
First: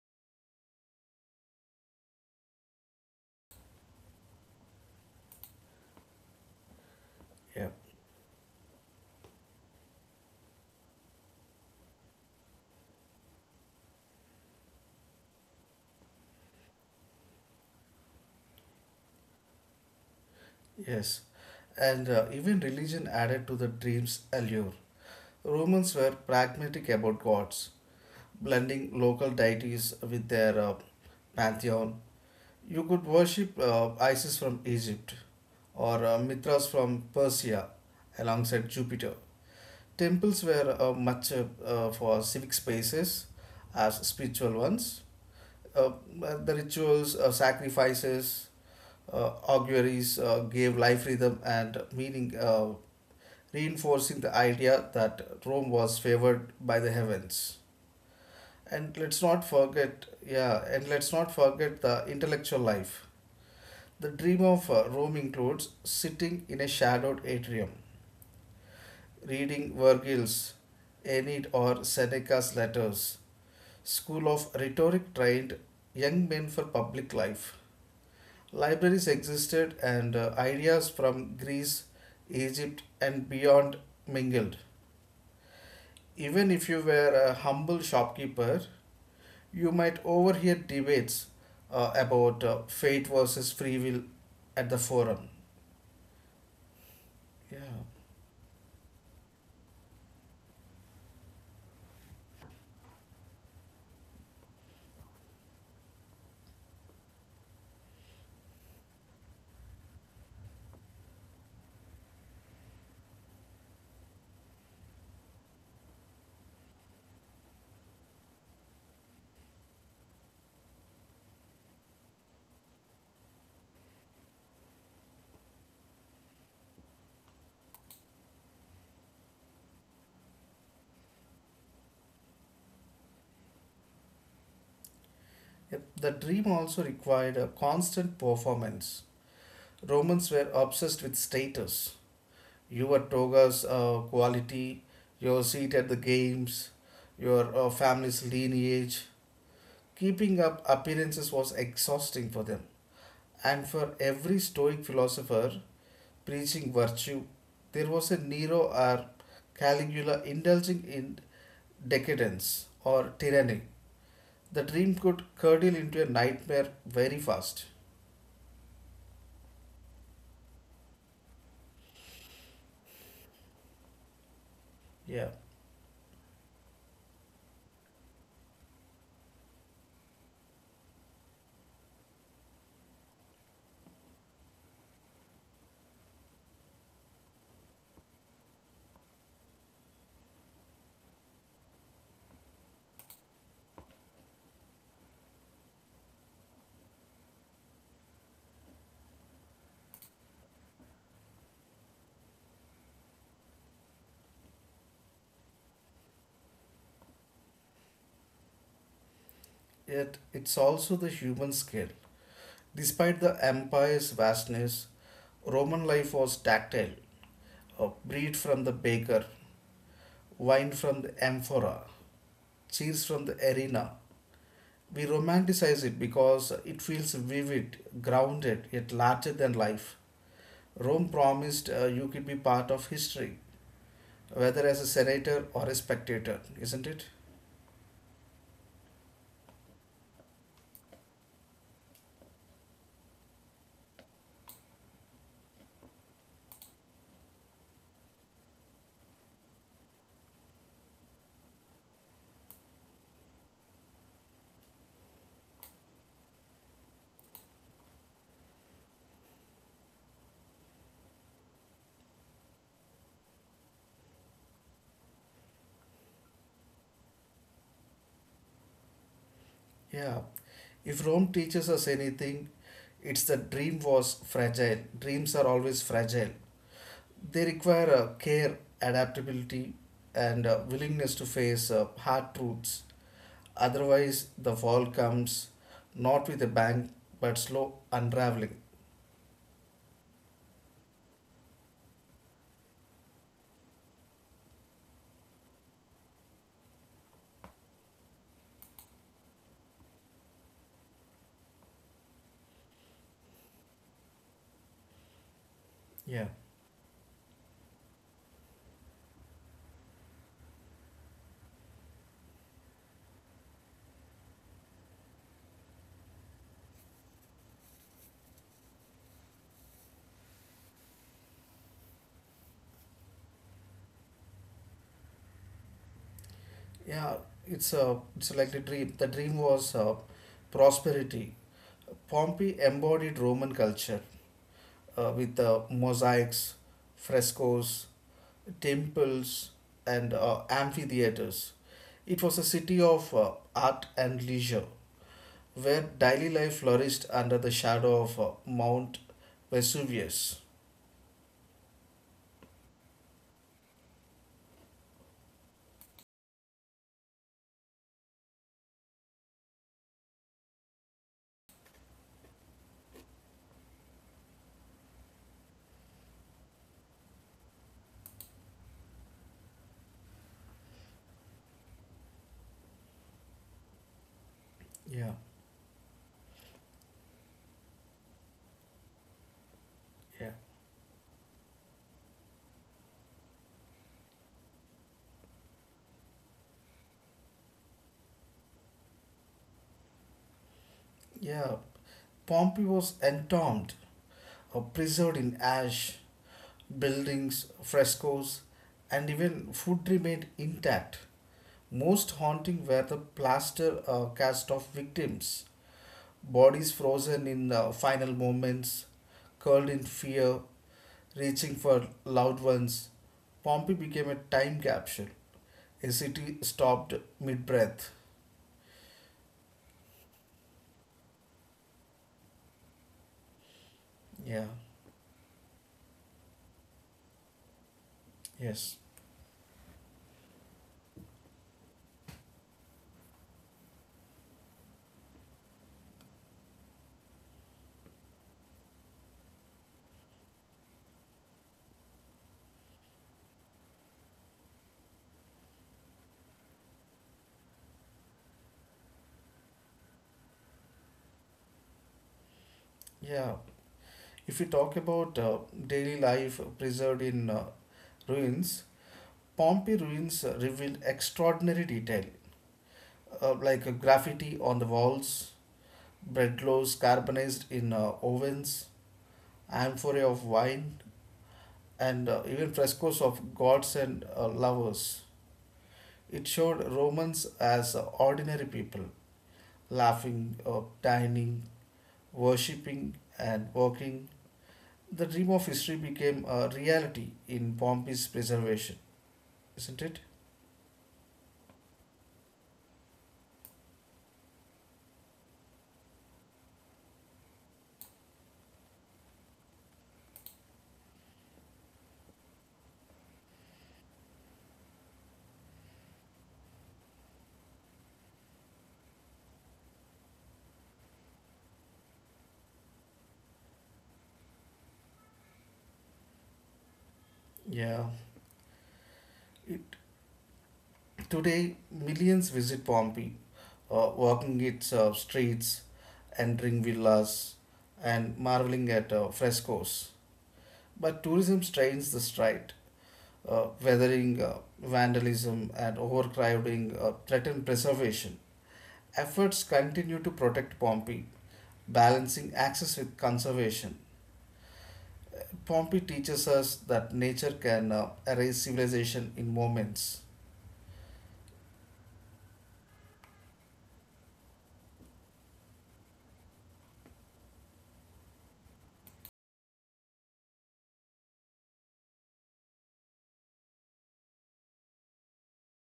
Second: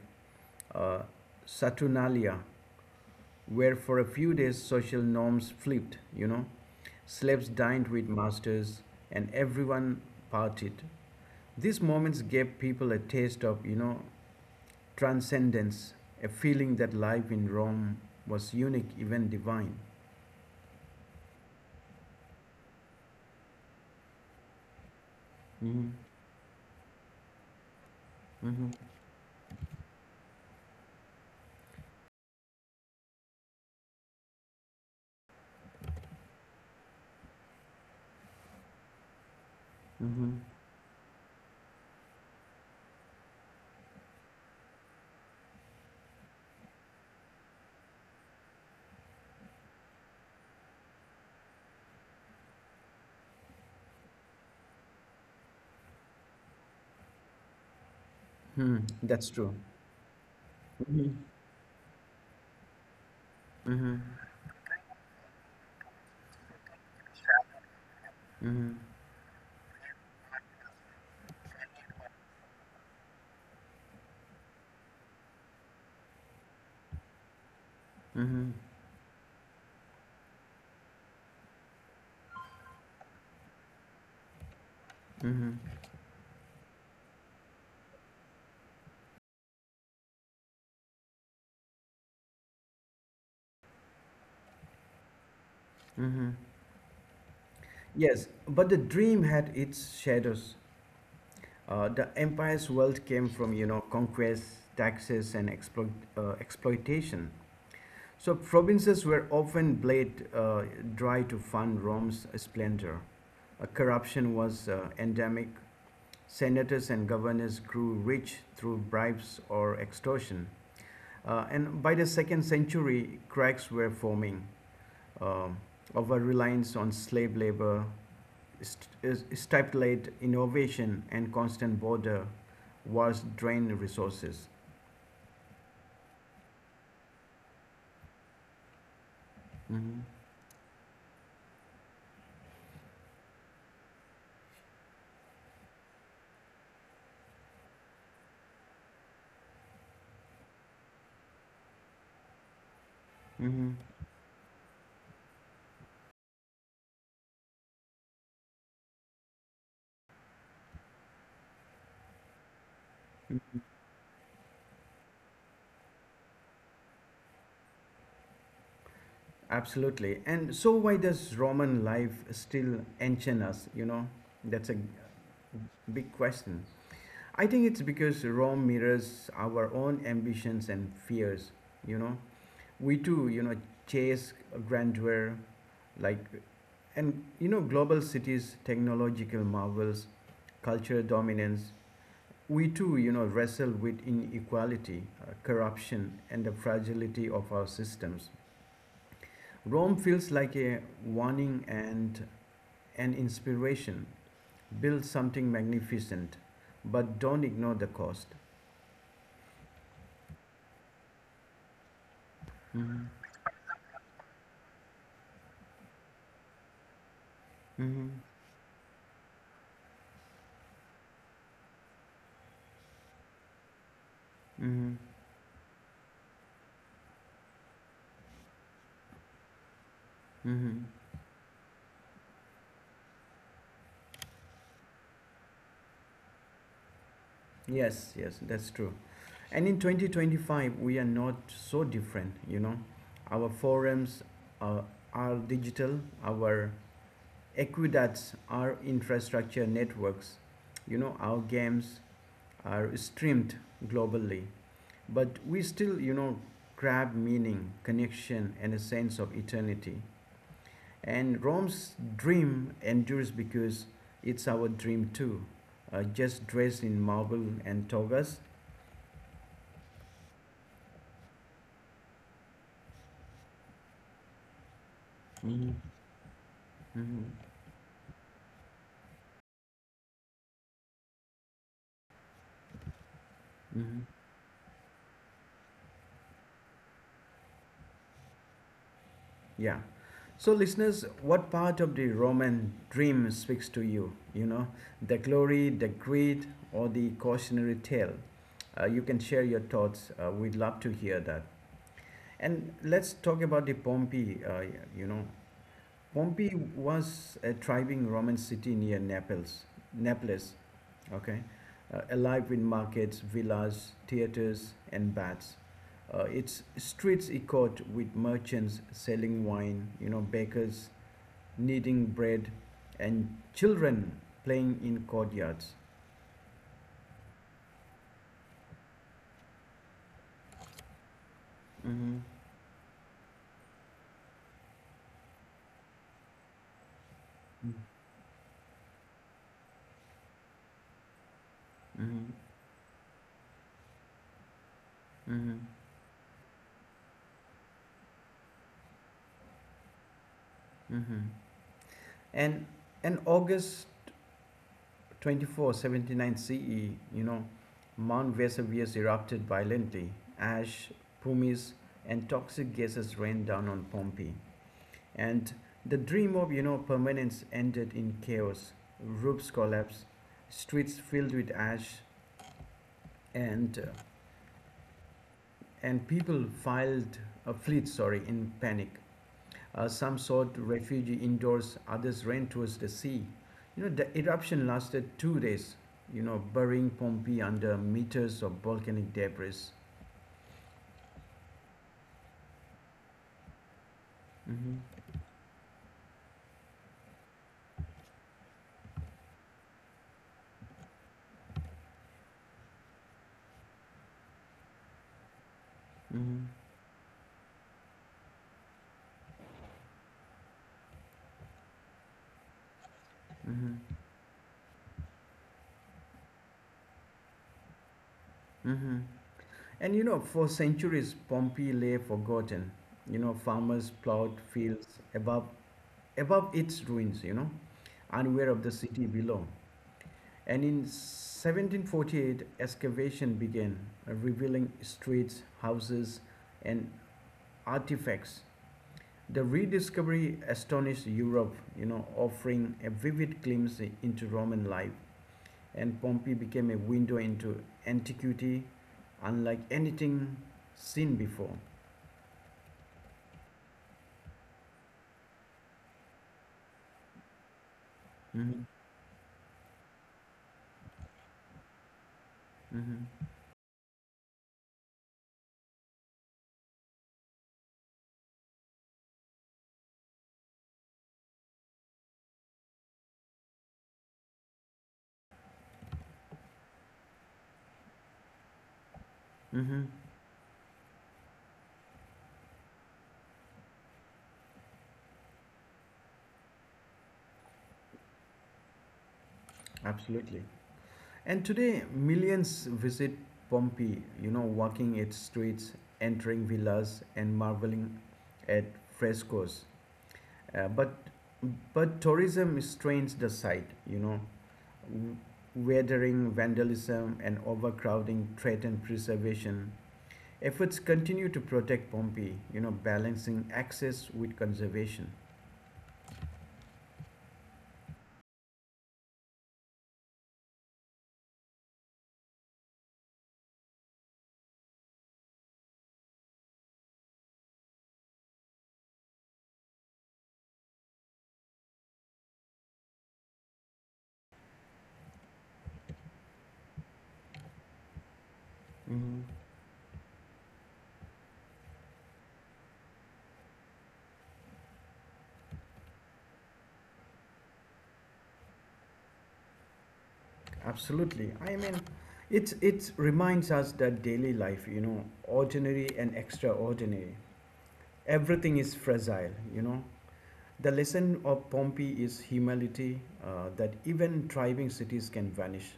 [SPEAKER 1] uh, Saturnalia, where for a few days social norms flipped, you know. Slaves
[SPEAKER 2] yeah,
[SPEAKER 1] dined with masters and everyone partied. These moments gave people a taste of transcendence, a feeling that life in Rome was unique, even divine.
[SPEAKER 2] yes. And even religion added to the dream's allure.
[SPEAKER 1] Mm-hmm.
[SPEAKER 2] Romans were pragmatic about gods,
[SPEAKER 1] Mm-hmm.
[SPEAKER 2] blending local deities with their pantheon. You could worship Isis from Egypt or Mithras from Persia alongside Jupiter.
[SPEAKER 1] Mm-hmm.
[SPEAKER 2] Temples were much for civic spaces as spiritual ones. Uh, the rituals, sacrifices, auguries gave life rhythm and meaning, reinforcing the idea that Rome was favored by the heavens.
[SPEAKER 1] Hmm,
[SPEAKER 2] And let's
[SPEAKER 1] that's
[SPEAKER 2] not
[SPEAKER 1] true.
[SPEAKER 2] forget, yeah, and
[SPEAKER 1] Mm-hmm.
[SPEAKER 2] let's not forget the intellectual life.
[SPEAKER 1] Mm-hmm.
[SPEAKER 2] The dream of Rome includes sitting in a shadowed atrium,
[SPEAKER 1] Mm-hmm.
[SPEAKER 2] reading Vergil's Aeneid or Seneca's letters. School of rhetoric trained young men for public life.
[SPEAKER 1] Mm-hmm.
[SPEAKER 2] Libraries existed and ideas from Greece, Egypt, and beyond mingled.
[SPEAKER 1] Mm-hmm.
[SPEAKER 2] Even if you were a humble shopkeeper, you might overhear debates about fate versus free will at the forum.
[SPEAKER 1] Mm-hmm.
[SPEAKER 2] Yeah.
[SPEAKER 1] Yes, but the dream had its shadows. The empire's wealth came from conquest, taxes, and exploitation. So provinces were often blade dry to fund Rome's splendor. Corruption was endemic. Senators and governors grew rich through bribes or extortion. And by the second century, cracks were forming. um Over reliance on slave labor, stipulate innovation and constant border wars drain resources.
[SPEAKER 2] Yep. The dream also required a constant performance.
[SPEAKER 1] Mhm.
[SPEAKER 2] Romans were obsessed with status. Your toga's quality, your seat at the games, your family's lineage. Keeping up appearances was exhausting for them. And
[SPEAKER 1] Mhm.
[SPEAKER 2] for every Stoic philosopher preaching virtue, there was a Nero or Caligula indulging in decadence or tyranny. The dream could curdle into a nightmare very fast.
[SPEAKER 1] Absolutely. And so, why does Roman life still enchant us? That's a
[SPEAKER 2] Yeah,
[SPEAKER 1] big question. I think it's because Rome mirrors our own ambitions and fears. You know, we too chase grandeur, like, and you know, global cities, technological marvels, cultural dominance. We too wrestle with inequality, corruption, and the fragility of our systems. Rome feels like a warning and an inspiration. Build something magnificent, but don't ignore the cost.
[SPEAKER 2] yet it's also the human scale.
[SPEAKER 1] Hmm.
[SPEAKER 2] Despite the empire's vastness, Roman life was tactile. Uh,
[SPEAKER 1] Hmm.
[SPEAKER 2] bread from the baker, wine from the amphora, cheese from the arena.
[SPEAKER 1] Hmm.
[SPEAKER 2] We romanticize it because it feels vivid, grounded, yet larger than life.
[SPEAKER 1] Hmm.
[SPEAKER 2] Rome promised you could be part of history, whether as a senator or a spectator, isn't it?
[SPEAKER 1] Yes, yes, that's true. And in 2025, we are not so different, you know. Our forums uh, are digital, our aqueducts are infrastructure networks. You know, our games are streamed globally, but we still, you know, grab meaning, connection, and a sense of eternity. And Rome's dream endures because it's our dream too, just dressed in marble and togas.
[SPEAKER 2] Yeah. If Rome teaches us anything, it's the dream was fragile. Dreams are
[SPEAKER 1] Mhm,
[SPEAKER 2] always fragile.
[SPEAKER 1] mhm,
[SPEAKER 2] They require care, adaptability, and willingness to face hard truths.
[SPEAKER 1] mhm.
[SPEAKER 2] Otherwise, the fall comes not with a bang but slow unraveling.
[SPEAKER 1] Yeah. So, listeners, what part of the Roman dream speaks to you? The glory, the greed, or the cautionary tale? You can share your thoughts. We'd love to hear that. And let's talk about the Pompeii. You know,
[SPEAKER 2] Yeah.
[SPEAKER 1] Pompeii was a thriving Roman city near Naples. Naples, okay, alive with markets, villas, theaters, and baths. Its streets echoed with merchants selling wine, you know, bakers kneading bread, and children playing in courtyards.
[SPEAKER 2] Yeah, it's like the dream. The dream was prosperity.
[SPEAKER 1] Mm-hmm.
[SPEAKER 2] Pompeii embodied Roman culture with mosaics, frescoes, temples, and amphitheaters. It
[SPEAKER 1] Mm-hmm.
[SPEAKER 2] was a city of art and leisure,
[SPEAKER 1] Mm-hmm.
[SPEAKER 2] where daily life flourished under the shadow of Mount Vesuvius.
[SPEAKER 1] Mm-hmm. And in August 24, 79 CE, you know, Mount Vesuvius erupted violently. Ash, pumice, and toxic gases rained down on Pompeii. And the dream of, you know, permanence ended in chaos. Roofs collapsed, streets filled with ash, and uh,
[SPEAKER 2] Yeah,
[SPEAKER 1] and people filed a fleet sorry in panic, some
[SPEAKER 2] yeah.
[SPEAKER 1] sought refuge indoors, others ran towards the sea. You know, the eruption lasted 2 days, you know, burying Pompeii under meters of volcanic debris.
[SPEAKER 2] Yeah. Pompeii was entombed,
[SPEAKER 1] Mhm,
[SPEAKER 2] preserved in ash, buildings, frescoes, and even food remained intact. Most haunting were the plaster cast of victims,
[SPEAKER 1] mhm,
[SPEAKER 2] bodies frozen in final moments, curled in fear, reaching for loved ones. Pompeii
[SPEAKER 1] mhm,
[SPEAKER 2] became a time capsule act stopped mid breath.
[SPEAKER 1] mhm. And you know, for centuries Pompeii lay forgotten, you know, farmers plowed
[SPEAKER 2] Yeah,
[SPEAKER 1] fields above its ruins, you know, unaware of the
[SPEAKER 2] yes.
[SPEAKER 1] city below. And in 1748, excavation began, revealing streets, houses, and artifacts. The rediscovery astonished Europe, you know, offering a vivid glimpse into Roman life. And Pompeii became a window into antiquity, unlike anything seen before.
[SPEAKER 2] Yeah. If we talk about daily life preserved in
[SPEAKER 1] Hmm.
[SPEAKER 2] ruins, Pompeii ruins reveal extraordinary detail,
[SPEAKER 1] Hmm.
[SPEAKER 2] like graffiti on the walls, bread loaves carbonized in ovens, amphorae of wine, and even frescoes of gods and lovers. It showed Romans as ordinary people,
[SPEAKER 1] Hmm.
[SPEAKER 2] laughing, dining, worshipping, and working. The dream of history became a reality in Pompey's preservation, isn't it?
[SPEAKER 1] Absolutely. And today, millions visit Pompeii, you know, walking its streets, entering villas, and marveling at frescoes. But tourism strains the site, you know. Weathering, vandalism, and overcrowding threaten preservation. Efforts continue to protect Pompeii, you know, balancing access with conservation.
[SPEAKER 2] Yeah. It, Today, millions visit Pompeii, walking its streets, entering villas, and marveling at frescoes. But tourism strains the stride, weathering vandalism and overcrowding threaten preservation.
[SPEAKER 1] Mm-hmm.
[SPEAKER 2] Efforts continue to protect Pompeii, balancing access with conservation. Pompey teaches us that nature can erase civilization in moments.
[SPEAKER 1] Absolutely. I mean, it reminds us that daily life, you know, ordinary and extraordinary, everything is fragile. You know, the lesson of Pompeii is humility. That even thriving cities can vanish,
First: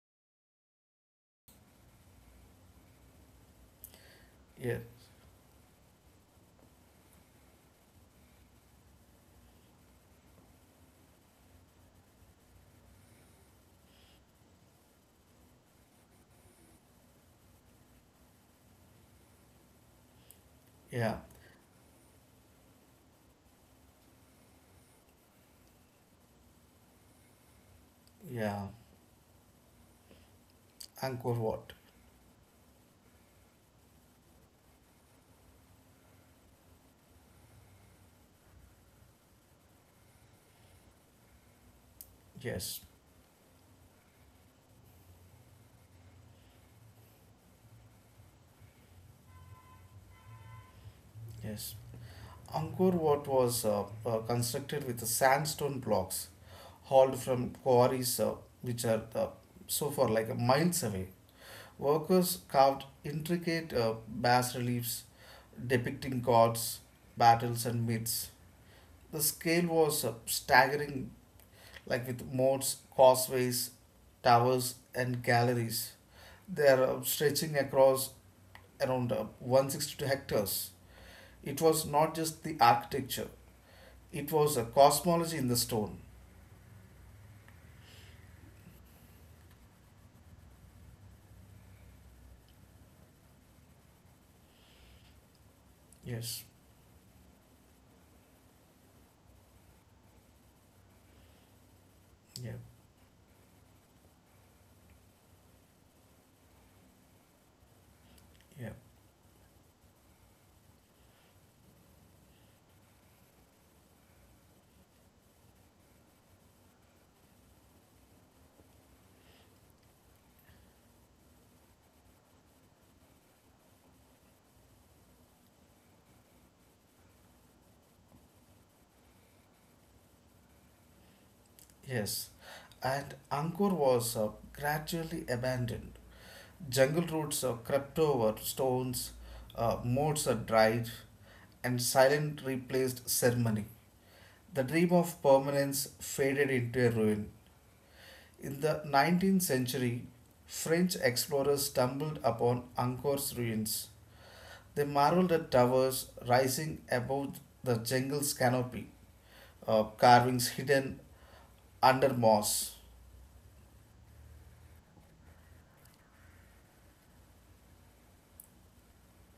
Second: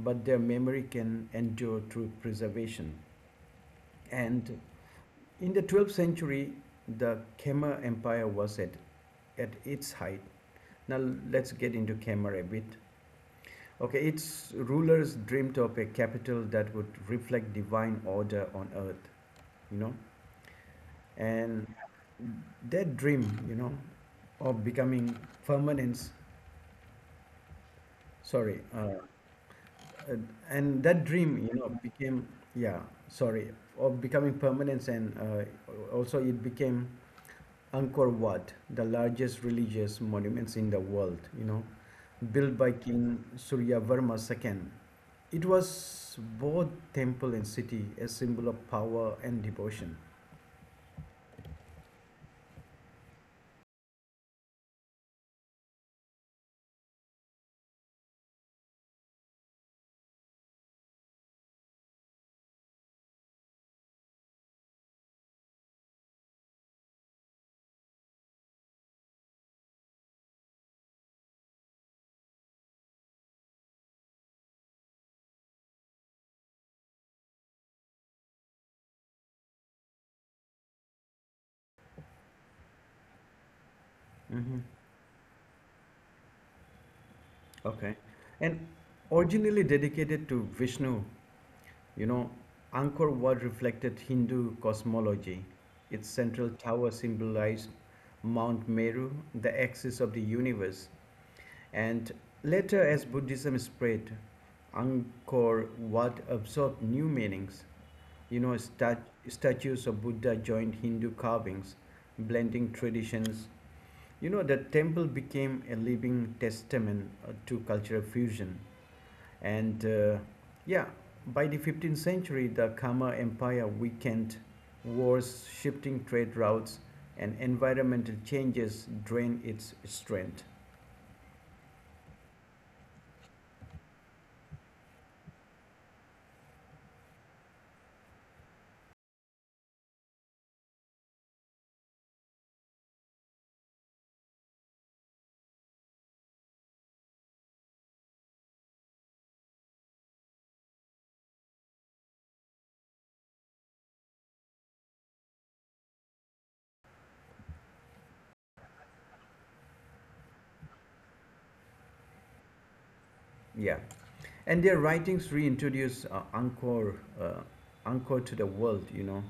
[SPEAKER 1] but their memory can endure through preservation. And
[SPEAKER 2] Yeah,
[SPEAKER 1] in the 12th century, the Khmer Empire was at its height. Now let's get into Khmer a bit. Okay, it's ruler's dreamt of a capital that would reflect divine order on earth, you know,
[SPEAKER 2] yeah,
[SPEAKER 1] and that dream, you know, of becoming permanence. Sorry,
[SPEAKER 2] yeah.
[SPEAKER 1] uh, and that
[SPEAKER 2] Angkor
[SPEAKER 1] dream, you know,
[SPEAKER 2] Wat.
[SPEAKER 1] became yeah. Sorry, of becoming permanence, and also it became Angkor Wat, the largest religious monuments in the world, you know, built by
[SPEAKER 2] Yes,
[SPEAKER 1] King Suryavarma II. It was both temple and city, a symbol of power and devotion.
[SPEAKER 2] yes. Angkor Wat was constructed with sandstone blocks hauled from quarries which are so far like miles away. Workers carved intricate bas reliefs depicting gods, battles, and myths. The scale was staggering, like with moats, causeways, towers, and galleries. They are stretching across around 162 hectares. It was not just the architecture, it was a
[SPEAKER 1] Mm-hmm.
[SPEAKER 2] cosmology in the stone.
[SPEAKER 1] Okay. And originally dedicated to Vishnu, you know, Angkor Wat reflected Hindu cosmology. Its
[SPEAKER 2] Yes,
[SPEAKER 1] central tower symbolized Mount Meru, the axis of the universe. And
[SPEAKER 2] yeah,
[SPEAKER 1] later, as Buddhism spread, Angkor Wat absorbed new meanings. You know,
[SPEAKER 2] yeah,
[SPEAKER 1] stat- Statues of Buddha joined Hindu carvings, blending traditions. You know, the temple became a living testament to cultural fusion. And uh, yeah, by the 15th century, the Kama Empire weakened, wars, shifting trade routes, and environmental changes drained its strength.
[SPEAKER 2] yes. And Angkor was gradually abandoned. Jungle roots crept over stones, moats are dried, and silent replaced ceremony. The dream of permanence faded into a ruin. In the 19th century, French explorers stumbled upon Angkor's ruins. They marveled at towers rising above the jungle's canopy, carvings hidden under moss.
[SPEAKER 1] Yeah. And their writings reintroduce uh, Angkor to the world, you know.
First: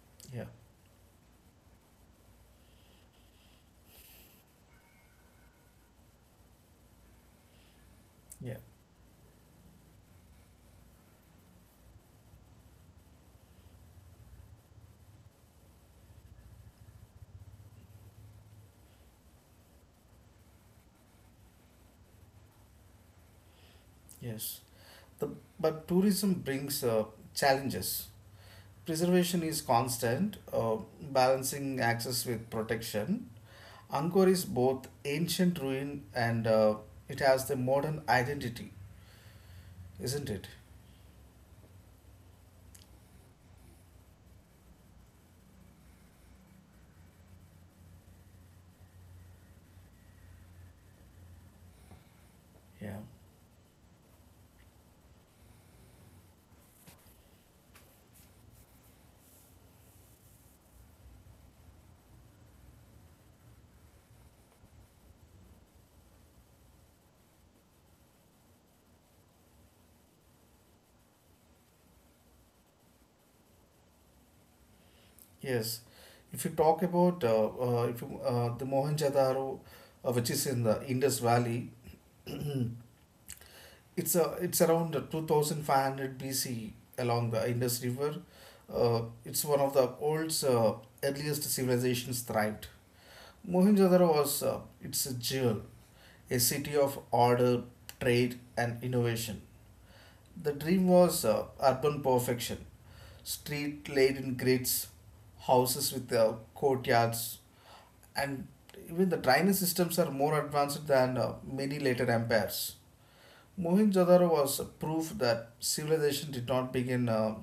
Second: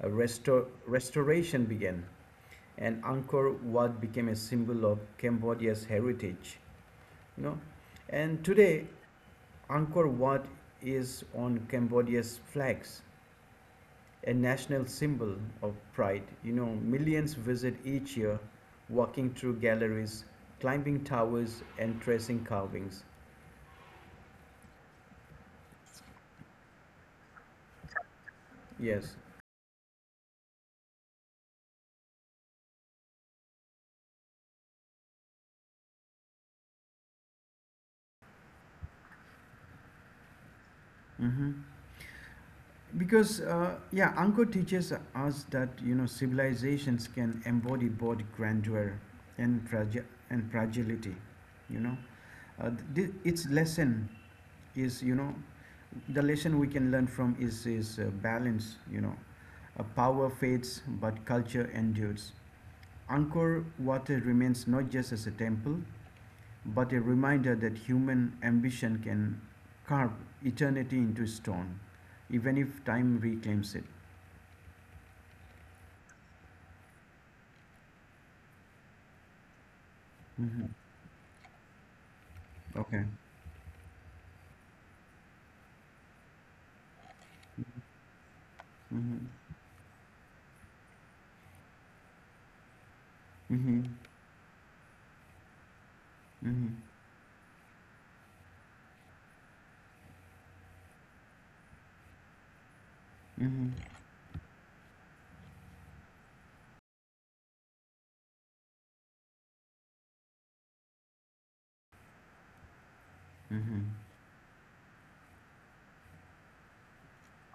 [SPEAKER 1] A
[SPEAKER 2] Yeah,
[SPEAKER 1] restoration began. And Angkor Wat became a symbol of Cambodia's heritage. You know, and
[SPEAKER 2] yeah,
[SPEAKER 1] today Angkor Wat is on Cambodia's flags, a national symbol of pride. You know, millions visit each year, walking through galleries, climbing towers, and tracing carvings.
[SPEAKER 2] yes. The, but tourism brings challenges.
[SPEAKER 1] Yes.
[SPEAKER 2] Preservation is constant, balancing access with protection. Angkor is both ancient ruin and it has the modern identity, isn't it?
[SPEAKER 1] Hmm. Because Angkor teaches us that you know civilizations can embody both grandeur and fragility. You know. uh,
[SPEAKER 2] Yeah.
[SPEAKER 1] th- its lesson is you know the lesson we can learn from is balance, you know. A power fades but culture endures. Angkor Wat remains not just as a temple but a reminder that human ambition can carve eternity into stone, even if time reclaims it.
[SPEAKER 2] Yes, if you talk about if you, the Mohenjo-daro, which is
[SPEAKER 1] Hmm.
[SPEAKER 2] in the Indus Valley,
[SPEAKER 1] Okay.
[SPEAKER 2] it's around 2500 hundred B C along the Indus River.
[SPEAKER 1] Hmm.
[SPEAKER 2] It's one of the oldest earliest civilizations thrived.
[SPEAKER 1] Hmm.
[SPEAKER 2] Mohenjo-daro was it's a jewel, a
[SPEAKER 1] Hmm.
[SPEAKER 2] city of order, trade, and innovation. The dream was urban perfection,
[SPEAKER 1] Hmm.
[SPEAKER 2] street laid in grids, houses with courtyards, and even the drainage systems are more advanced than many later empires.
[SPEAKER 1] Hmm.
[SPEAKER 2] Mohenjo-daro was a proof that civilization did not begin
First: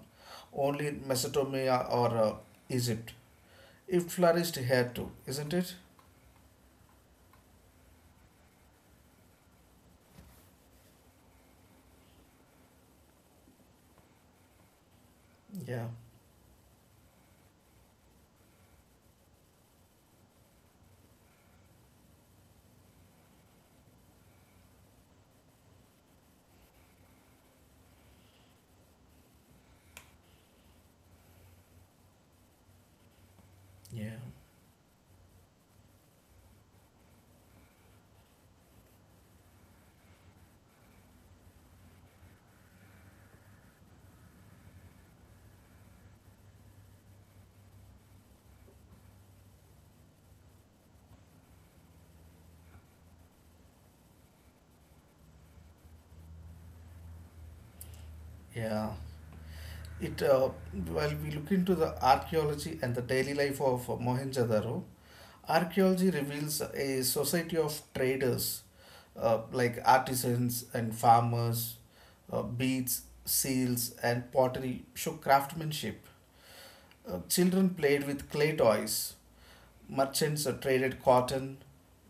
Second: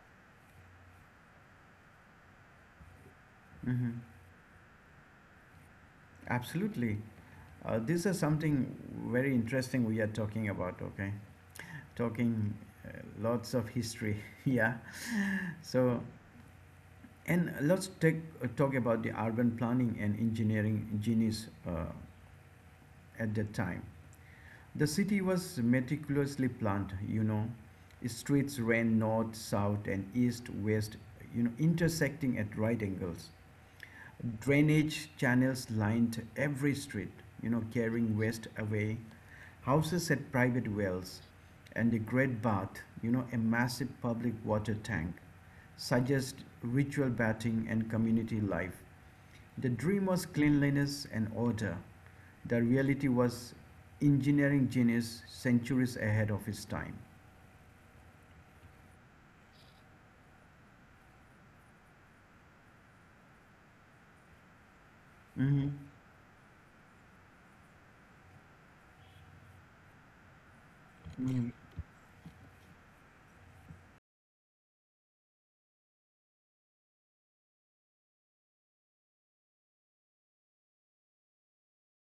[SPEAKER 2] only in Mesopotamia or Egypt.
[SPEAKER 1] Hmm.
[SPEAKER 2] It flourished here too, isn't it?
[SPEAKER 1] Absolutely. This is something very interesting we are talking about, okay? Talking uh, lots of history, yeah.
[SPEAKER 2] Yeah,
[SPEAKER 1] So, and let's talk about the urban planning and engineering genius at that time. The city was meticulously planned, you know. Streets ran north, south, and east, west, you know, intersecting at right angles.
[SPEAKER 2] yeah,
[SPEAKER 1] Drainage channels lined every street, you know, carrying waste away. Houses had private wells, and a great bath, you know, a massive public water tank, suggest ritual bathing and community life. The dream was cleanliness and order. The reality was engineering genius centuries ahead of his time.
[SPEAKER 2] yeah. It While we look into the archaeology and the daily life of Mohenjo-daro,
[SPEAKER 1] Hmm.
[SPEAKER 2] archaeology reveals a society of traders, like artisans and
[SPEAKER 1] Mm.
[SPEAKER 2] farmers, beads, seals, and pottery show craftsmanship. Children played with clay toys. Merchants traded cotton,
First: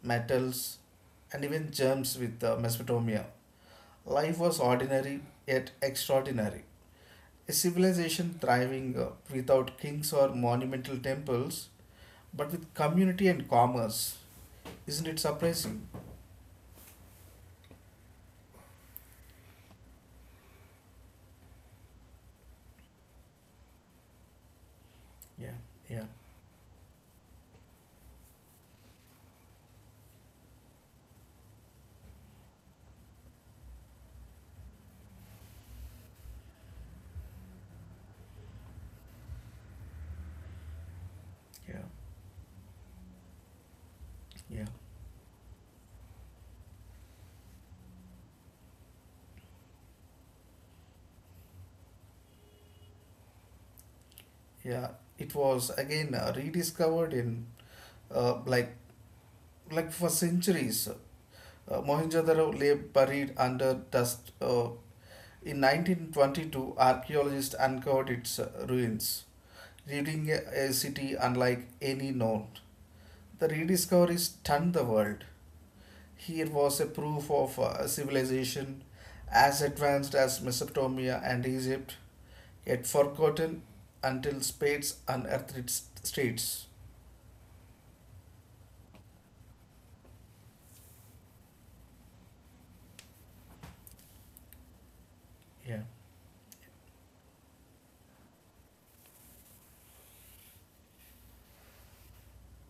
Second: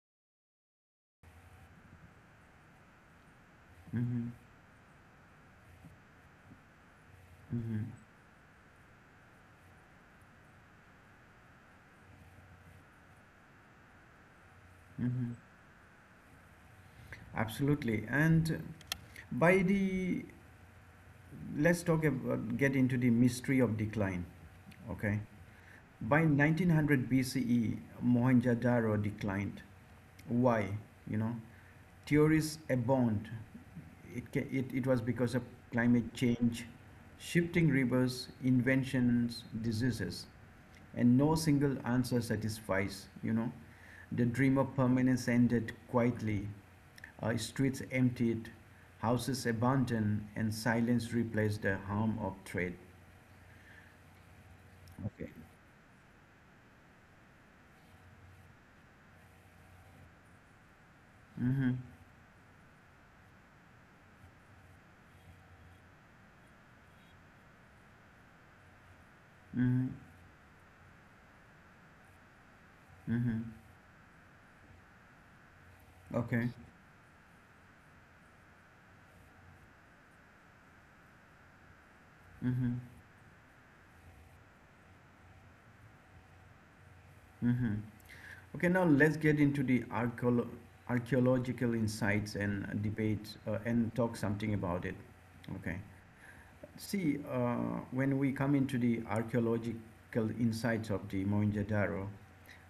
[SPEAKER 2] metals, and even germs with Mesopotamia.
[SPEAKER 1] Hmm.
[SPEAKER 2] Life was ordinary yet extraordinary. A
[SPEAKER 1] Hmm.
[SPEAKER 2] civilization thriving without kings or monumental temples, but with community and commerce. Isn't it
[SPEAKER 1] Hmm.
[SPEAKER 2] surprising?
[SPEAKER 1] Absolutely. And by the, let's talk about, get into the mystery of decline. Okay.
[SPEAKER 2] Yeah, yeah,
[SPEAKER 1] By 1900 BCE, Mohenjo-daro declined. Why? You know, theories abound. It was because of climate change, shifting rivers, inventions, diseases, and no single
[SPEAKER 2] yeah,
[SPEAKER 1] answer satisfies, you know. The dream
[SPEAKER 2] yeah,
[SPEAKER 1] of permanence ended quietly. Streets emptied, houses abandoned, and silence replaced the hum of trade.
[SPEAKER 2] yeah.
[SPEAKER 1] Okay.
[SPEAKER 2] It was again rediscovered in uh, like for centuries.
[SPEAKER 1] Mm-hmm.
[SPEAKER 2] Mohenjo-daro lay buried under dust. In 1922, archaeologists uncovered its ruins,
[SPEAKER 1] Mm-hmm.
[SPEAKER 2] leaving a city unlike any known.
[SPEAKER 1] Mm-hmm.
[SPEAKER 2] The rediscovery stunned the world.
[SPEAKER 1] Okay.
[SPEAKER 2] Here was a proof of a civilization as advanced as Mesopotamia and Egypt,
[SPEAKER 1] Mm-hmm.
[SPEAKER 2] yet forgotten until spades unearthed its streets.
[SPEAKER 1] Mm-hmm. Okay, now let's get into the archaeological insights and debate and talk something about it. Okay.
[SPEAKER 2] Yeah,
[SPEAKER 1] See, when we come into the archaeological insights of the Mohenjo-Daro,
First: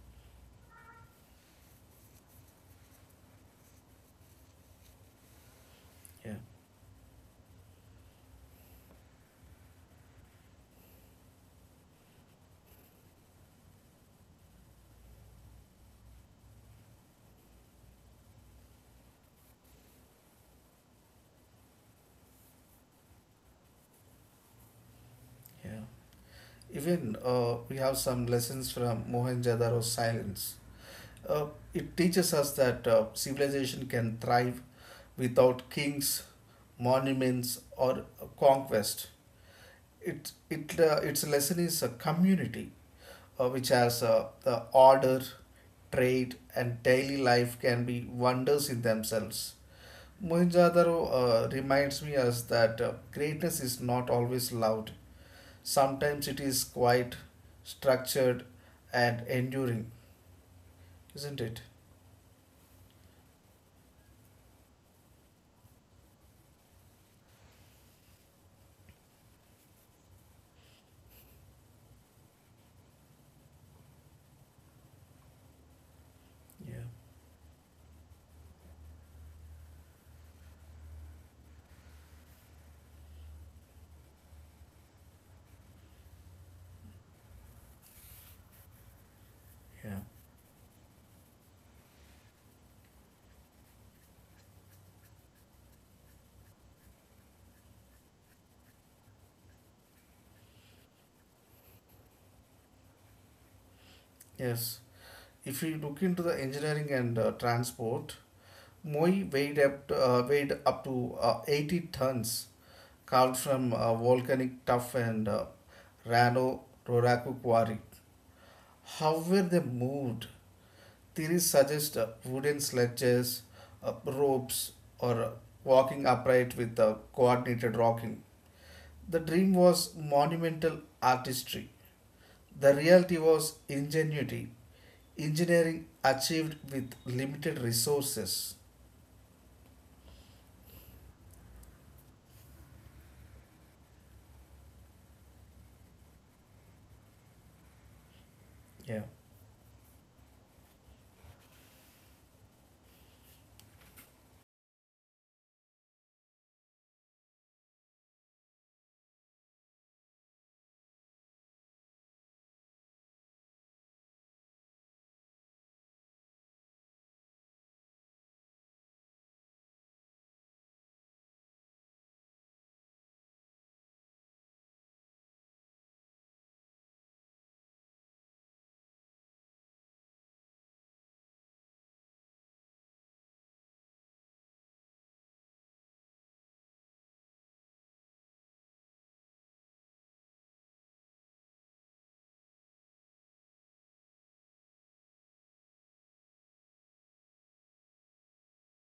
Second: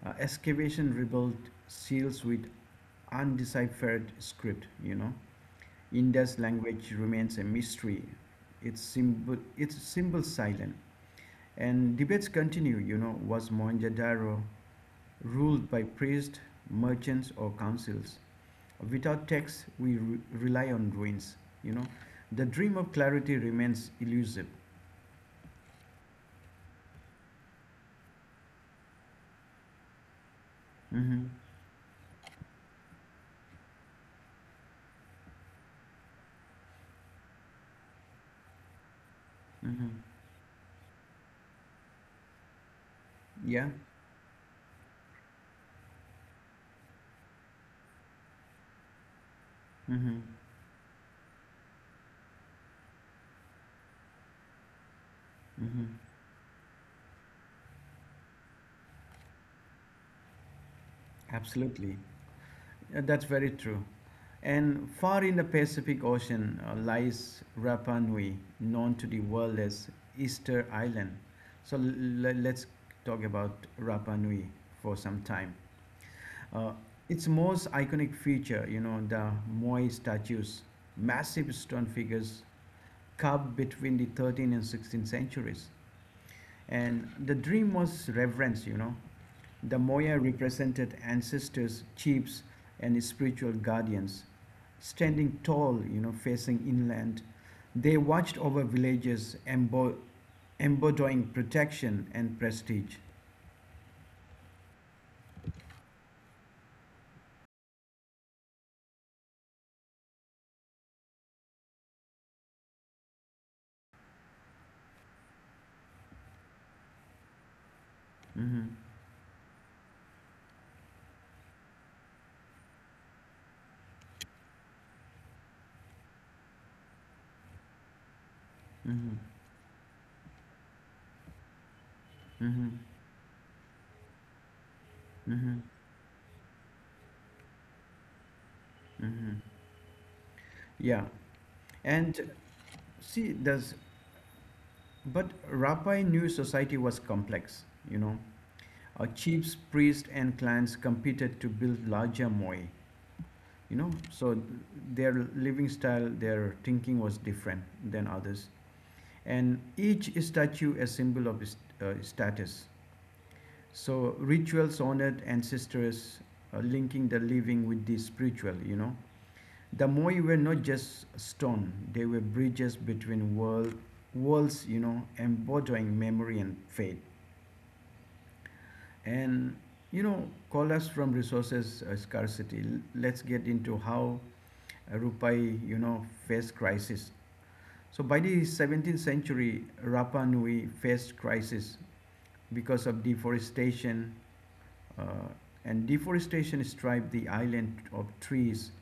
[SPEAKER 1] excavation revealed seals with undeciphered script. You know,
[SPEAKER 2] yeah,
[SPEAKER 1] Indus language remains a mystery. Its symbol silent, and debates continue. You know, was Mohenjo-Daro ruled by priests, merchants, or councils. Without texts, we rely on ruins. You know, the dream of clarity remains elusive.
[SPEAKER 2] yeah. Even we have some lessons from Mohenjo-daro silence.
[SPEAKER 1] Mm-hmm.
[SPEAKER 2] Uh, it teaches us that civilization can thrive without kings, monuments, or conquest.
[SPEAKER 1] Mm-hmm.
[SPEAKER 2] Its lesson is a community which
[SPEAKER 1] Yeah.
[SPEAKER 2] has the order, trade, and daily life can be wonders in themselves.
[SPEAKER 1] Mm-hmm.
[SPEAKER 2] Mohenjo-daro reminds me us that greatness is not always loud.
[SPEAKER 1] Mm-hmm.
[SPEAKER 2] Sometimes it is quite structured and enduring, isn't it?
[SPEAKER 1] Absolutely. That's very true. And far in the Pacific Ocean lies Rapa Nui, known to the world as Easter Island. So let's talk about Rapa Nui for some time. Uh,
[SPEAKER 2] Yeah,
[SPEAKER 1] its most iconic feature, you know, the Moai statues, massive stone figures carved between the 13th and 16th centuries. And the dream was reverence, you know. The
[SPEAKER 2] yeah.
[SPEAKER 1] Moai represented ancestors, chiefs, and spiritual guardians, standing tall, you know, facing inland. They watched over villages, embodying protection and prestige.
[SPEAKER 2] Yes. If you look into the engineering and transport, Moi weighed up to 80 tons, carved from volcanic tuff and Rano Roraku quarry.
[SPEAKER 1] Mhm,
[SPEAKER 2] How were they moved? Theories suggest wooden sledges, ropes, or walking upright with coordinated rocking.
[SPEAKER 1] mhm,
[SPEAKER 2] The dream was monumental artistry. The
[SPEAKER 1] mhm,
[SPEAKER 2] reality was ingenuity,
[SPEAKER 1] mhm,
[SPEAKER 2] engineering achieved with limited resources.
[SPEAKER 1] mhm. Yeah, and See, there's, but Rabbi New Society was complex, you know.
[SPEAKER 2] Yeah,
[SPEAKER 1] Chiefs, priests, and clans competed to build larger moi, you know. So their living style, their thinking was different than others. And each statue a symbol of status. So rituals honored ancestors, linking the living with the spiritual, you know. The Moai were not just stone, they were bridges between worlds, you know, embodying memory and faith. And, you know, collapse from resources scarcity. Let's get into how Rupai, you know, faced crisis. So by the 17th century, Rapa Nui faced crisis because of deforestation, uh, and deforestation stripped the island of trees,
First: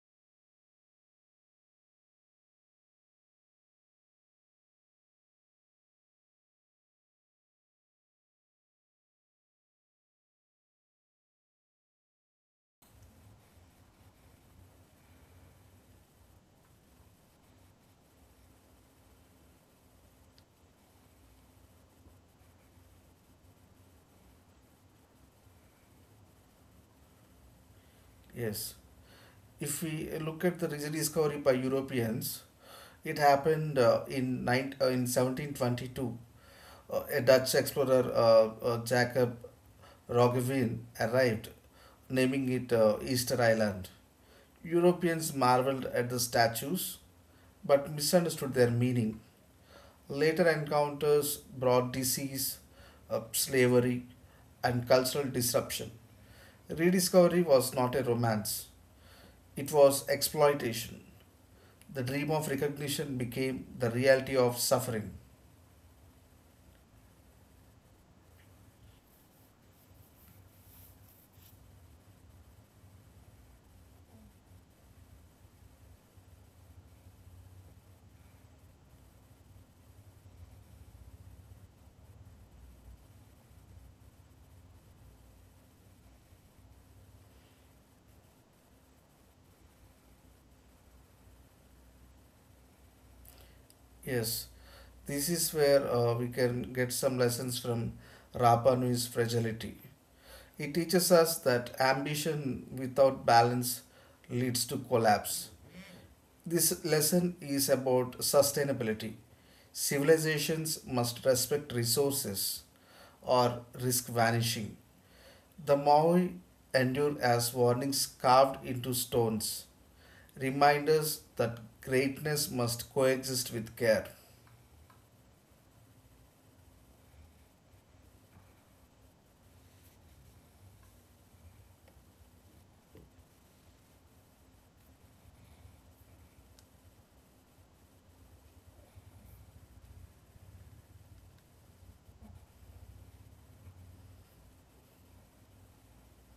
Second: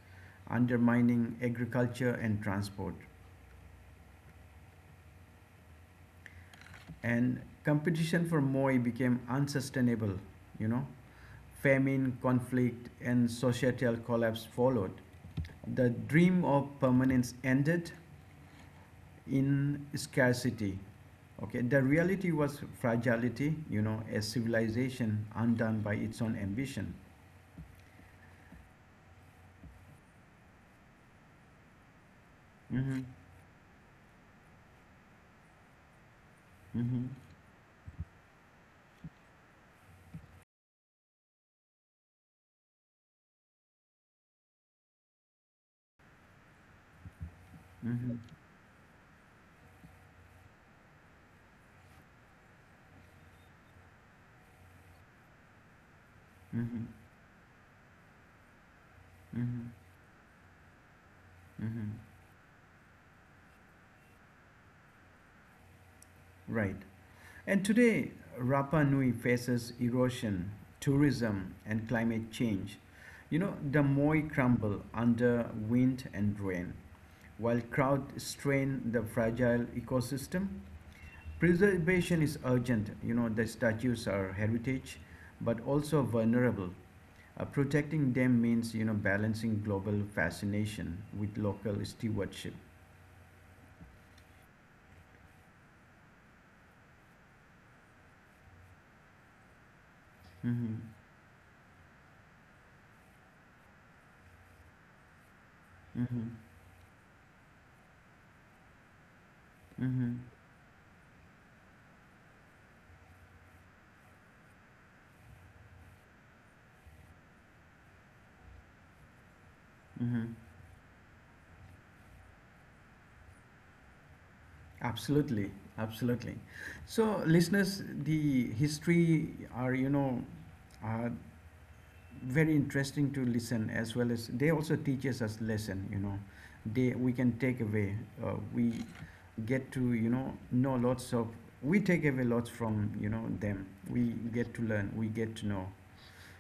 [SPEAKER 1] undermining agriculture and transport. And competition for moi became unsustainable, you know, famine, conflict and societal collapse followed. The dream of permanence ended in scarcity. Okay, the reality was fragility, you know, a civilization undone by its own ambition.
[SPEAKER 2] yes. If we look at the rediscovery by Europeans,
[SPEAKER 1] Mm-hmm.
[SPEAKER 2] it happened in 1722,
[SPEAKER 1] Mm-hmm.
[SPEAKER 2] a Dutch explorer, Jacob Roggeveen, arrived, naming it Easter Island. Europeans marveled at the statues but
[SPEAKER 1] Mm-hmm.
[SPEAKER 2] misunderstood their meaning. Later encounters brought disease, slavery, and cultural disruption.
[SPEAKER 1] Mm-hmm.
[SPEAKER 2] Rediscovery was not a romance,
[SPEAKER 1] Mm-hmm.
[SPEAKER 2] it was exploitation.
[SPEAKER 1] Mm-hmm.
[SPEAKER 2] The dream of recognition became the reality of suffering.
[SPEAKER 1] Right. And today, Rapa Nui faces erosion, tourism, and climate change. The moai crumble under wind and rain, while crowds strain the fragile ecosystem. Preservation is urgent. The statues are heritage, but also vulnerable. Protecting them means, balancing global fascination with local stewardship.
[SPEAKER 2] Yes, this is where we can get some lessons from Rapa Nui's fragility. It
[SPEAKER 1] Mm-hmm.
[SPEAKER 2] teaches us that ambition without balance leads to collapse.
[SPEAKER 1] Mm-hmm.
[SPEAKER 2] This lesson is about sustainability.
[SPEAKER 1] Mm-hmm.
[SPEAKER 2] Civilizations must respect resources or risk vanishing. The Maui endure as warnings carved into stones,
[SPEAKER 1] Mm-hmm.
[SPEAKER 2] reminders that greatness must coexist with care.
[SPEAKER 1] Absolutely, absolutely. So, listeners, the history are are very interesting to listen, as well as they also teaches us lesson. They we can take away. We get to know lots of. We take away lots from them. We get to learn. We get to know.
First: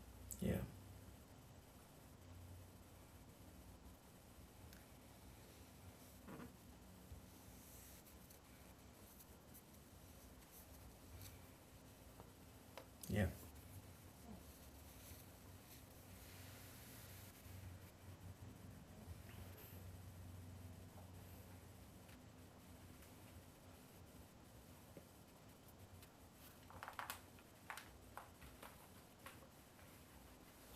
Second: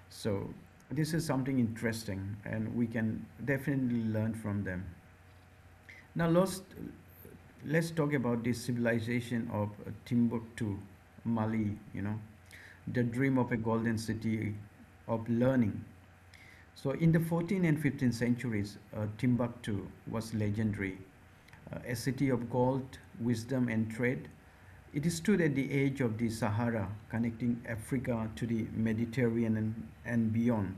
[SPEAKER 1] So
[SPEAKER 2] Yeah,
[SPEAKER 1] this is something interesting, and we can definitely learn from them. Now, lost let's talk about the civilization of Timbuktu, Mali, the
[SPEAKER 2] yeah,
[SPEAKER 1] dream of a golden city of learning. So, in the 14th and 15th centuries, Timbuktu was legendary, a city of gold, wisdom, and trade. It stood at the edge of the Sahara, connecting Africa to the Mediterranean and beyond.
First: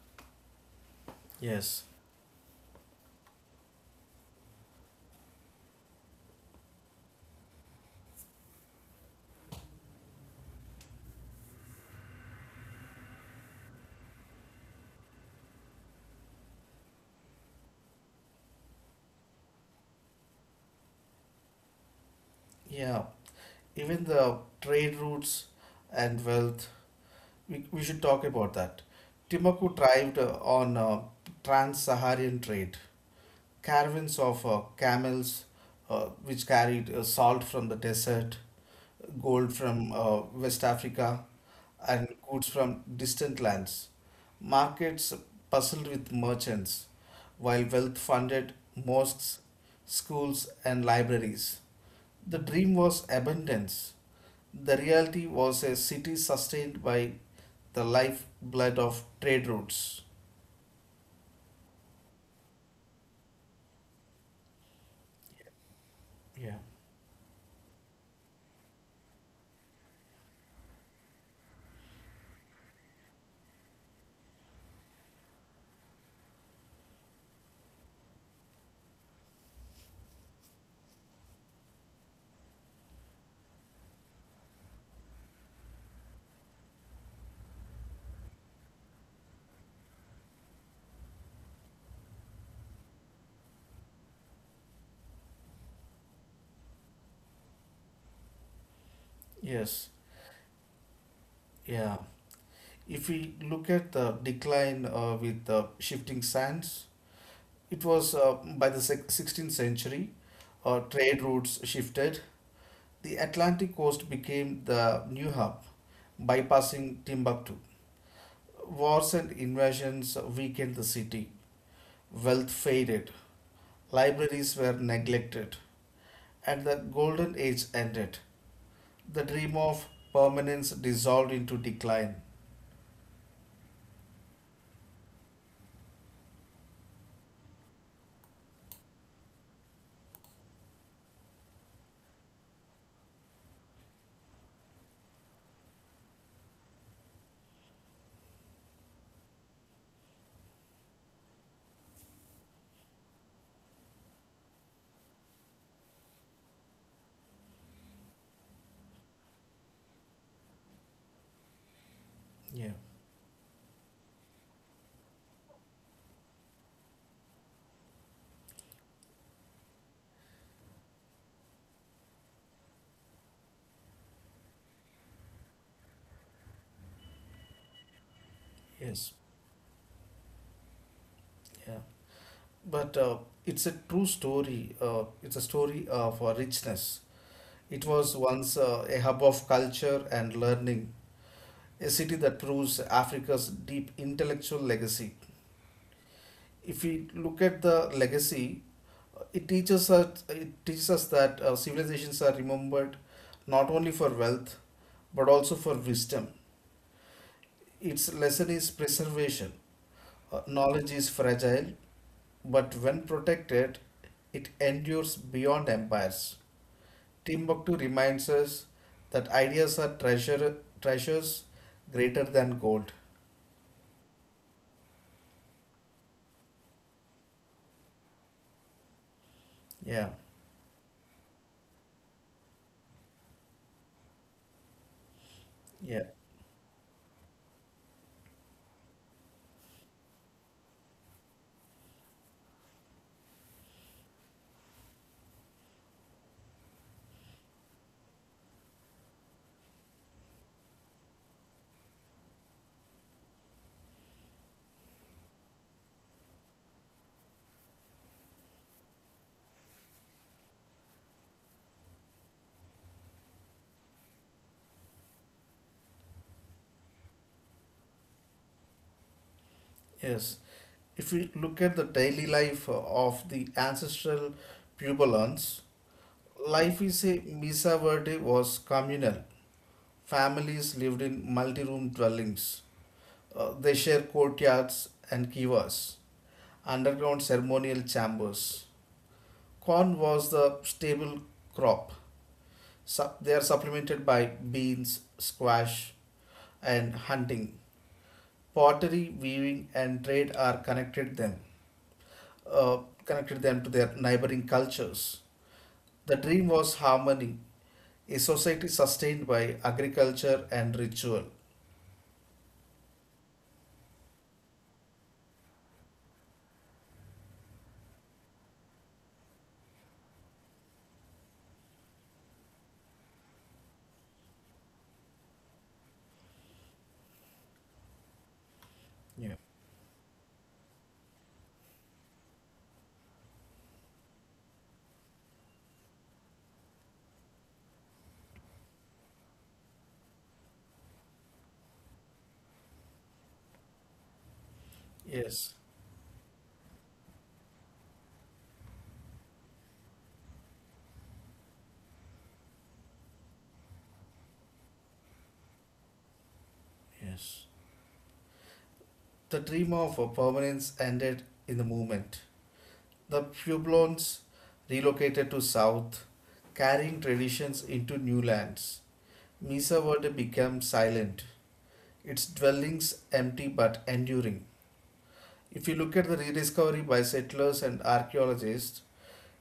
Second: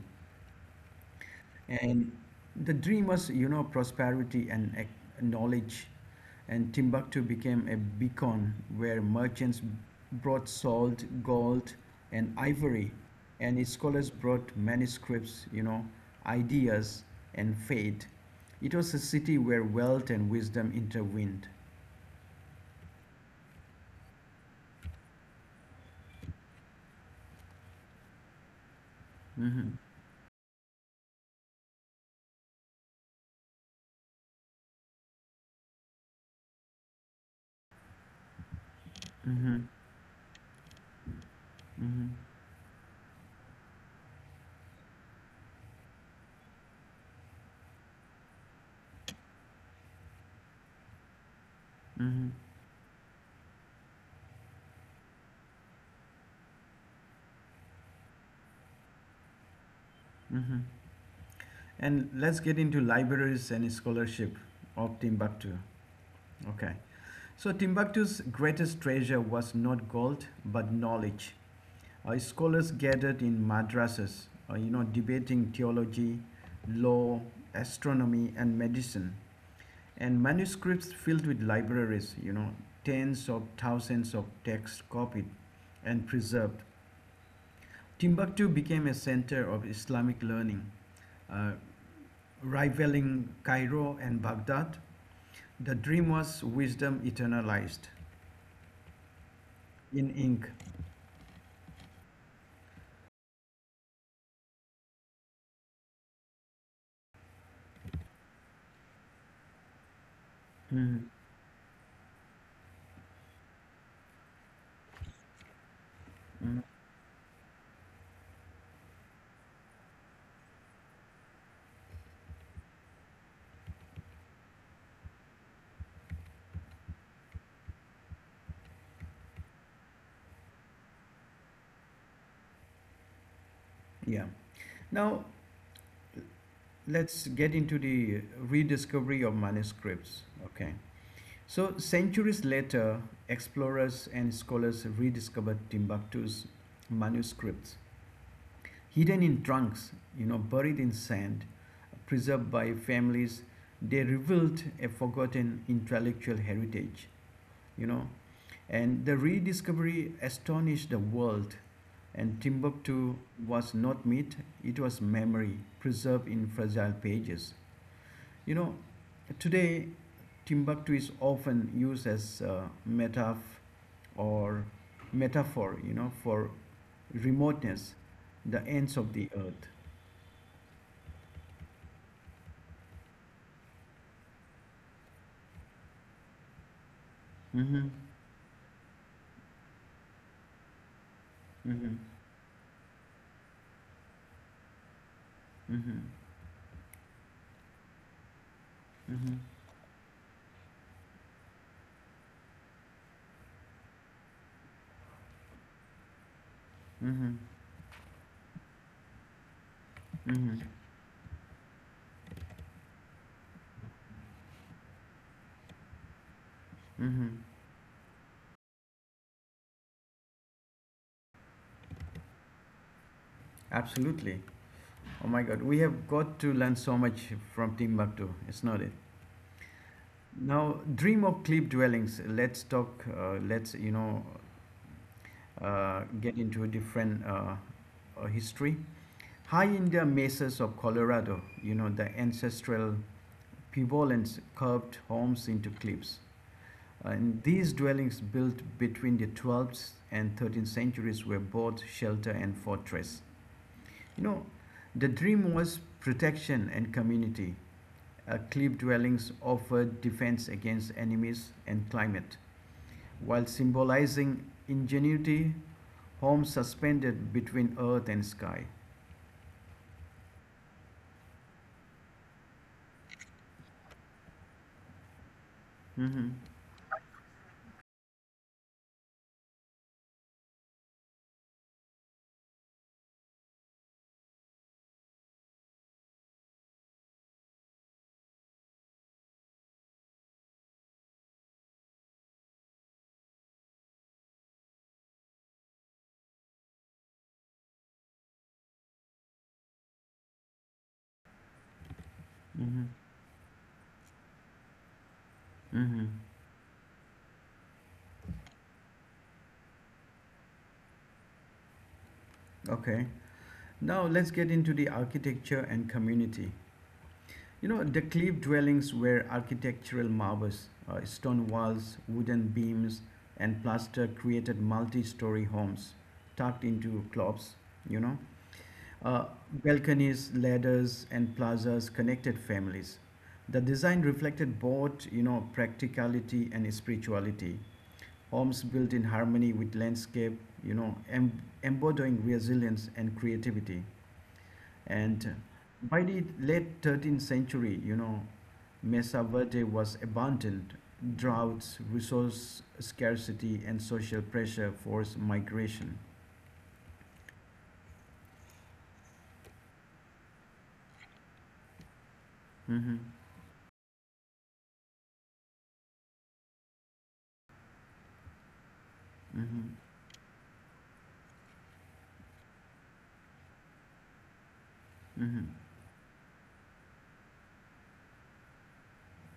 [SPEAKER 2] yes.
[SPEAKER 1] And the dream was, prosperity and knowledge. And Timbuktu became a beacon where merchants brought salt, gold, and ivory, and its scholars brought manuscripts, ideas, and faith. It was a city where wealth and wisdom intervened.
[SPEAKER 2] Yeah, even the trade routes and wealth, we should talk about that. Timbuktu
[SPEAKER 1] Hmm.
[SPEAKER 2] thrived on trans-saharan trade. Caravans of camels which carried salt from the desert, gold
[SPEAKER 1] Hmm.
[SPEAKER 2] from uh, West Africa, and
[SPEAKER 1] Hmm.
[SPEAKER 2] goods from distant lands. Markets puzzled with merchants, while wealth funded mosques, schools, and libraries.
[SPEAKER 1] Hmm.
[SPEAKER 2] The dream was abundance. The reality was a city sustained by the lifeblood of trade routes.
[SPEAKER 1] Hmm. And let's get into libraries and scholarship of Timbuktu.
[SPEAKER 2] Yeah.
[SPEAKER 1] Okay. So Timbuktu's greatest treasure was not gold but knowledge. Scholars gathered in madrasas, debating theology, law, astronomy, and medicine, and manuscripts filled with libraries, tens of thousands of texts copied and preserved. Timbuktu became a center of Islamic learning, uh, rivaling Cairo and Baghdad. The dream was wisdom eternalized
[SPEAKER 2] Yes.
[SPEAKER 1] in ink.
[SPEAKER 2] Yeah. If we look at the decline with the shifting sands, it was by the 16th century,
[SPEAKER 1] Mm.
[SPEAKER 2] trade routes shifted. The Atlantic coast became the new hub,
[SPEAKER 1] Mm.
[SPEAKER 2] bypassing Timbuktu. Wars and invasions weakened the city. Wealth faded. Libraries were neglected, and the golden age ended. The dream of permanence dissolved into decline.
[SPEAKER 1] Yeah. Now let's get into the rediscovery of manuscripts. Okay. So centuries later, explorers and scholars rediscovered Timbuktu's manuscripts, hidden in trunks, buried in sand, preserved by families. They revealed a forgotten intellectual heritage. you know. And the rediscovery astonished the world. And
[SPEAKER 2] Yeah,
[SPEAKER 1] Timbuktu was not myth; it was memory preserved in fragile pages. You know, today Timbuktu is often used as a or metaphor, for remoteness, the ends
[SPEAKER 2] yes,
[SPEAKER 1] of the earth.
[SPEAKER 2] yeah. But it's a true story. It's a story of richness. It
[SPEAKER 1] Mm-hmm.
[SPEAKER 2] was once a hub of culture and learning, a
[SPEAKER 1] Mm-hmm.
[SPEAKER 2] city that proves Africa's deep intellectual legacy.
[SPEAKER 1] Mm-hmm.
[SPEAKER 2] If we look at the legacy,
[SPEAKER 1] Mm-hmm.
[SPEAKER 2] it teaches us that civilizations are remembered not only for wealth but also for wisdom.
[SPEAKER 1] Mm-hmm.
[SPEAKER 2] Its lesson is preservation.
[SPEAKER 1] Mm-hmm.
[SPEAKER 2] Knowledge is fragile, but when protected, it endures beyond empires.
[SPEAKER 1] Mm-hmm.
[SPEAKER 2] Timbuktu reminds us that ideas are treasures greater than gold.
[SPEAKER 1] Absolutely. Oh my God, we have got to learn so much from Timbuktu. It's not it.
[SPEAKER 2] Yeah,
[SPEAKER 1] Now, dream of cliff dwellings. Let's talk. Let's
[SPEAKER 2] yeah,
[SPEAKER 1] get into a different history. High in the mesas of Colorado, you know the ancestral pivotlands curved homes into cliffs. And these dwellings built between the 12th and 13th centuries were both shelter and fortress. You know, the dream was protection and community. Cliff dwellings offer defense against enemies and climate, while symbolizing ingenuity, homes suspended between earth and sky.
[SPEAKER 2] yes. If we look at the daily life of the ancestral Puebloans,
[SPEAKER 1] Hmm.
[SPEAKER 2] life is a Misa Verde was communal. Families lived in multi room dwellings. They share courtyards and kivas, underground ceremonial chambers. Corn was the staple crop. They are supplemented by beans, squash, and hunting. Pottery, weaving, and trade uh,
[SPEAKER 1] Hmm.
[SPEAKER 2] connected them to their neighboring cultures. The
[SPEAKER 1] Hmm.
[SPEAKER 2] dream was harmony, a society sustained by agriculture and ritual.
[SPEAKER 1] Okay. Now let's get into the architecture and community. The cliff dwellings were architectural marvels. Stone walls, wooden beams, and plaster created multi story homes tucked into clofts, you know, Uh,
[SPEAKER 2] Yeah.
[SPEAKER 1] balconies, ladders, and plazas connected families. The design reflected both, practicality and spirituality. Homes built in harmony with landscape, embodying resilience and creativity. And
[SPEAKER 2] Yes,
[SPEAKER 1] by the late 13th century, Mesa Verde was abandoned. Droughts, resource scarcity, and social pressure forced migration.
[SPEAKER 2] yes. The dream of permanence ended in the movement.
[SPEAKER 1] Mm-hmm.
[SPEAKER 2] The Pueblans relocated to south, carrying traditions into new lands.
[SPEAKER 1] Mm-hmm.
[SPEAKER 2] Mesa Verde became silent, its dwellings empty but enduring.
[SPEAKER 1] Mm-hmm.
[SPEAKER 2] If you look at the rediscovery by settlers and archaeologists,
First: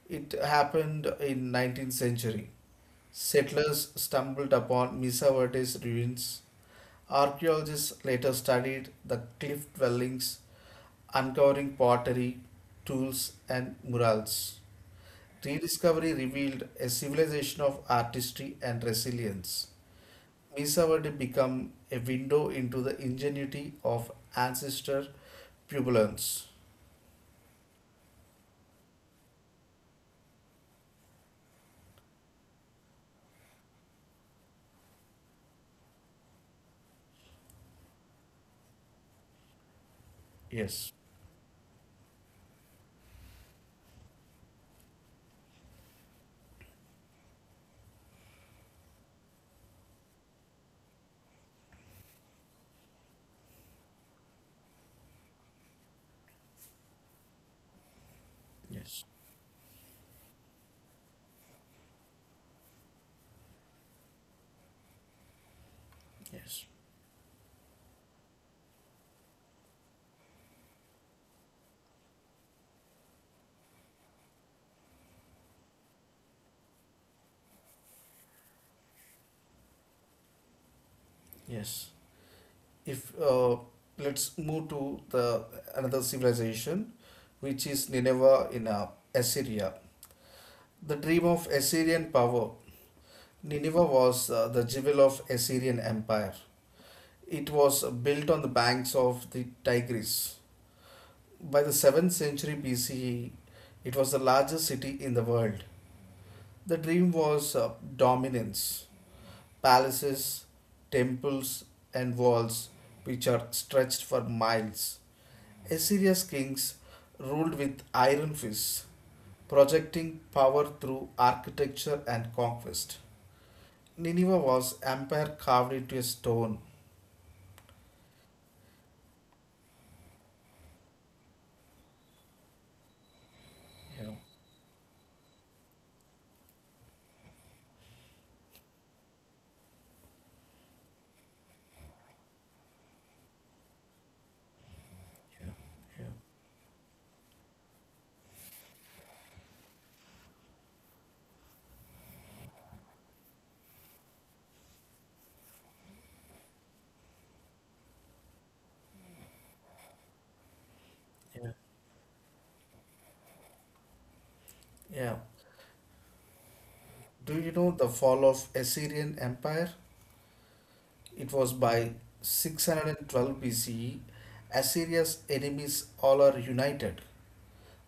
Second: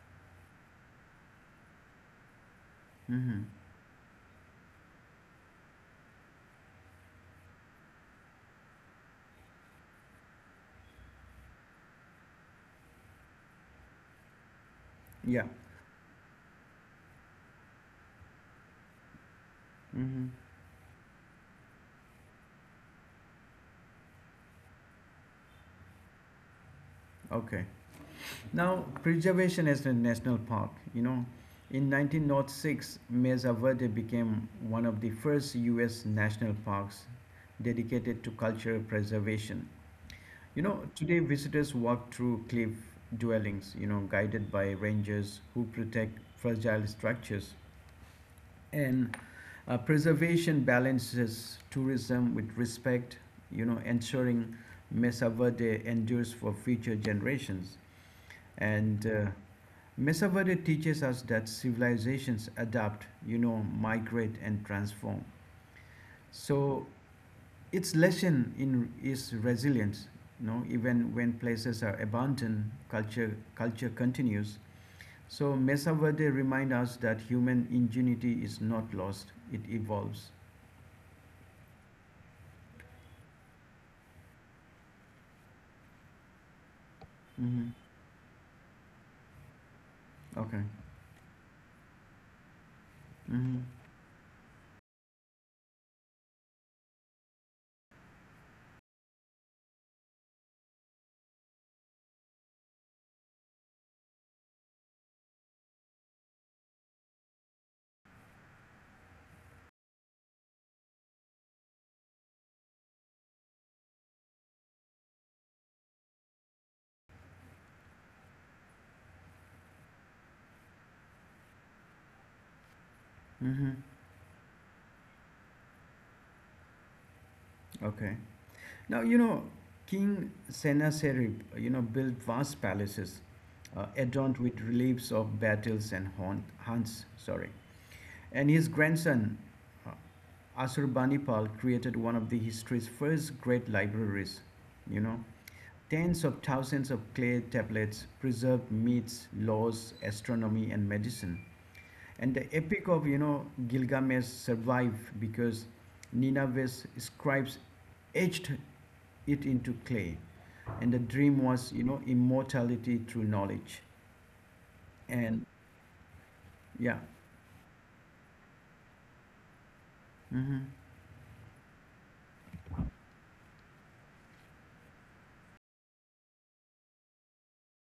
[SPEAKER 2] it happened in 19th century.
[SPEAKER 1] Mm-hmm.
[SPEAKER 2] Settlers stumbled upon Mesa Verde's ruins. Archaeologists later studied the cliff dwellings, uncovering pottery, tools, and murals.
[SPEAKER 1] Yeah.
[SPEAKER 2] Rediscovery revealed a civilization of artistry and resilience.
[SPEAKER 1] Mhm.
[SPEAKER 2] Misawadi became a window into the ingenuity of ancestor pupillans.
[SPEAKER 1] Okay. Now, preservation as a national park. In 1906, Mesa Verde became one of the first U.S. national parks dedicated to cultural preservation.
[SPEAKER 2] Yes,
[SPEAKER 1] Today visitors walk through cliff dwellings, guided by rangers who protect fragile structures. And preservation balances tourism with respect, ensuring Mesa Verde endures for future generations.
[SPEAKER 2] yes,
[SPEAKER 1] And Mesaverde teaches us that civilizations adapt, migrate and transform.
[SPEAKER 2] yes,
[SPEAKER 1] So its lesson in is resilience. Even when places are abandoned, culture continues. So Mesaverde remind us that human ingenuity is not lost; it evolves.
[SPEAKER 2] yes. If Let's move to the another civilization, which
[SPEAKER 1] Hmm.
[SPEAKER 2] is Nineveh in Assyria.
[SPEAKER 1] Okay.
[SPEAKER 2] The dream of Assyrian power.
[SPEAKER 1] Hmm.
[SPEAKER 2] Nineveh was the jewel of Assyrian empire. It was built on the banks of the Tigris. By the 7th century BCE, it was the largest city in the world. The dream was dominance, palaces, temples, and walls which are stretched for miles. Assyria's kings ruled with iron fists, projecting power through architecture and conquest.
[SPEAKER 1] Hmm.
[SPEAKER 2] Nineveh was empire carved into a stone.
[SPEAKER 1] Okay. Now, King Sennacherib, built vast palaces
[SPEAKER 2] Yeah,
[SPEAKER 1] adorned with reliefs of battles and hunts. Sorry, and his grandson uh, Asurbanipal created one of the history's first great libraries. You know,
[SPEAKER 2] yeah,
[SPEAKER 1] tens of thousands of clay tablets preserved myths, laws, astronomy, and medicine. And the epic of Gilgamesh survived because Nineveh's scribes etched it into clay. And the dream
[SPEAKER 2] yeah,
[SPEAKER 1] was, immortality through knowledge.
[SPEAKER 2] yeah.
[SPEAKER 1] And yeah,
[SPEAKER 2] Do you know the fall of Assyrian Empire?
[SPEAKER 1] hmm,
[SPEAKER 2] It was by 612 BCE, Assyria's enemies all are united.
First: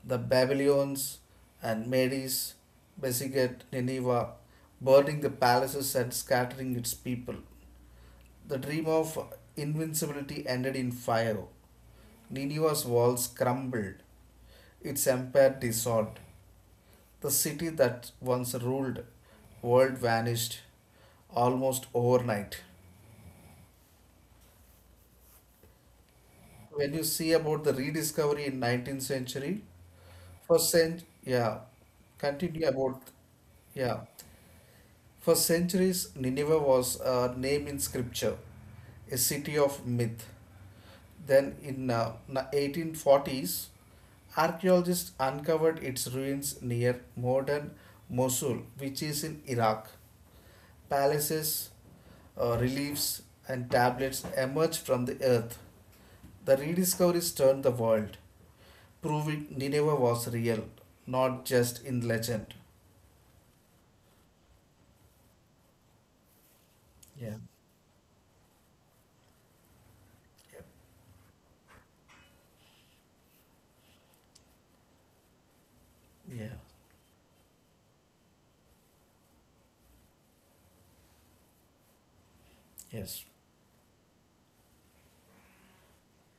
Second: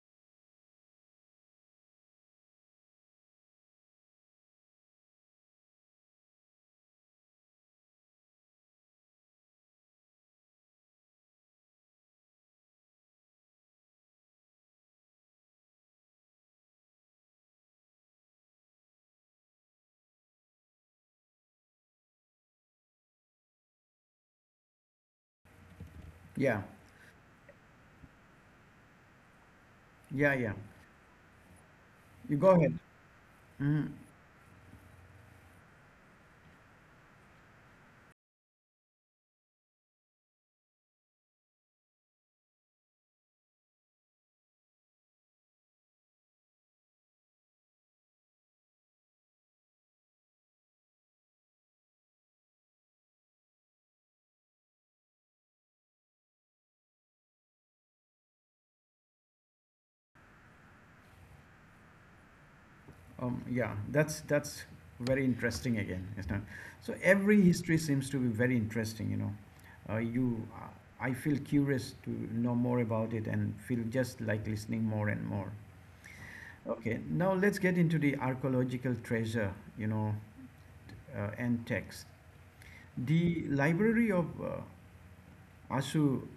[SPEAKER 2] The Babylonians and Medes besieged Nineveh, burning the palaces and scattering its people. The dream of invincibility ended in fire. Nineveh's walls crumbled, its empire dissolved. The city that once ruled the world vanished almost overnight.
[SPEAKER 1] yeah,
[SPEAKER 2] When you see about the rediscovery in 19th century,
[SPEAKER 1] yeah, yeah.
[SPEAKER 2] for cent yeah
[SPEAKER 1] You go
[SPEAKER 2] continue
[SPEAKER 1] ahead.
[SPEAKER 2] about
[SPEAKER 1] Hmm.
[SPEAKER 2] yeah for centuries Nineveh was a name in scripture, a city of myth. Then in 1840s, archaeologists uncovered its ruins near modern Mosul, which is in Iraq. Palaces, reliefs, and tablets emerged from the earth. The rediscoveries turned the world, proving Nineveh was real, not just in legend.
[SPEAKER 1] Yeah, that's very interesting again. It's not, so
[SPEAKER 2] Yeah.
[SPEAKER 1] every history seems to be very interesting, you know. Uh, you,
[SPEAKER 2] Yeah.
[SPEAKER 1] I feel curious to know more about it and feel just like listening more and more.
[SPEAKER 2] Yeah.
[SPEAKER 1] Okay, now let's get into the archaeological treasure, you know, and text.
[SPEAKER 2] Yes.
[SPEAKER 1] The Library of Ashurpanipal,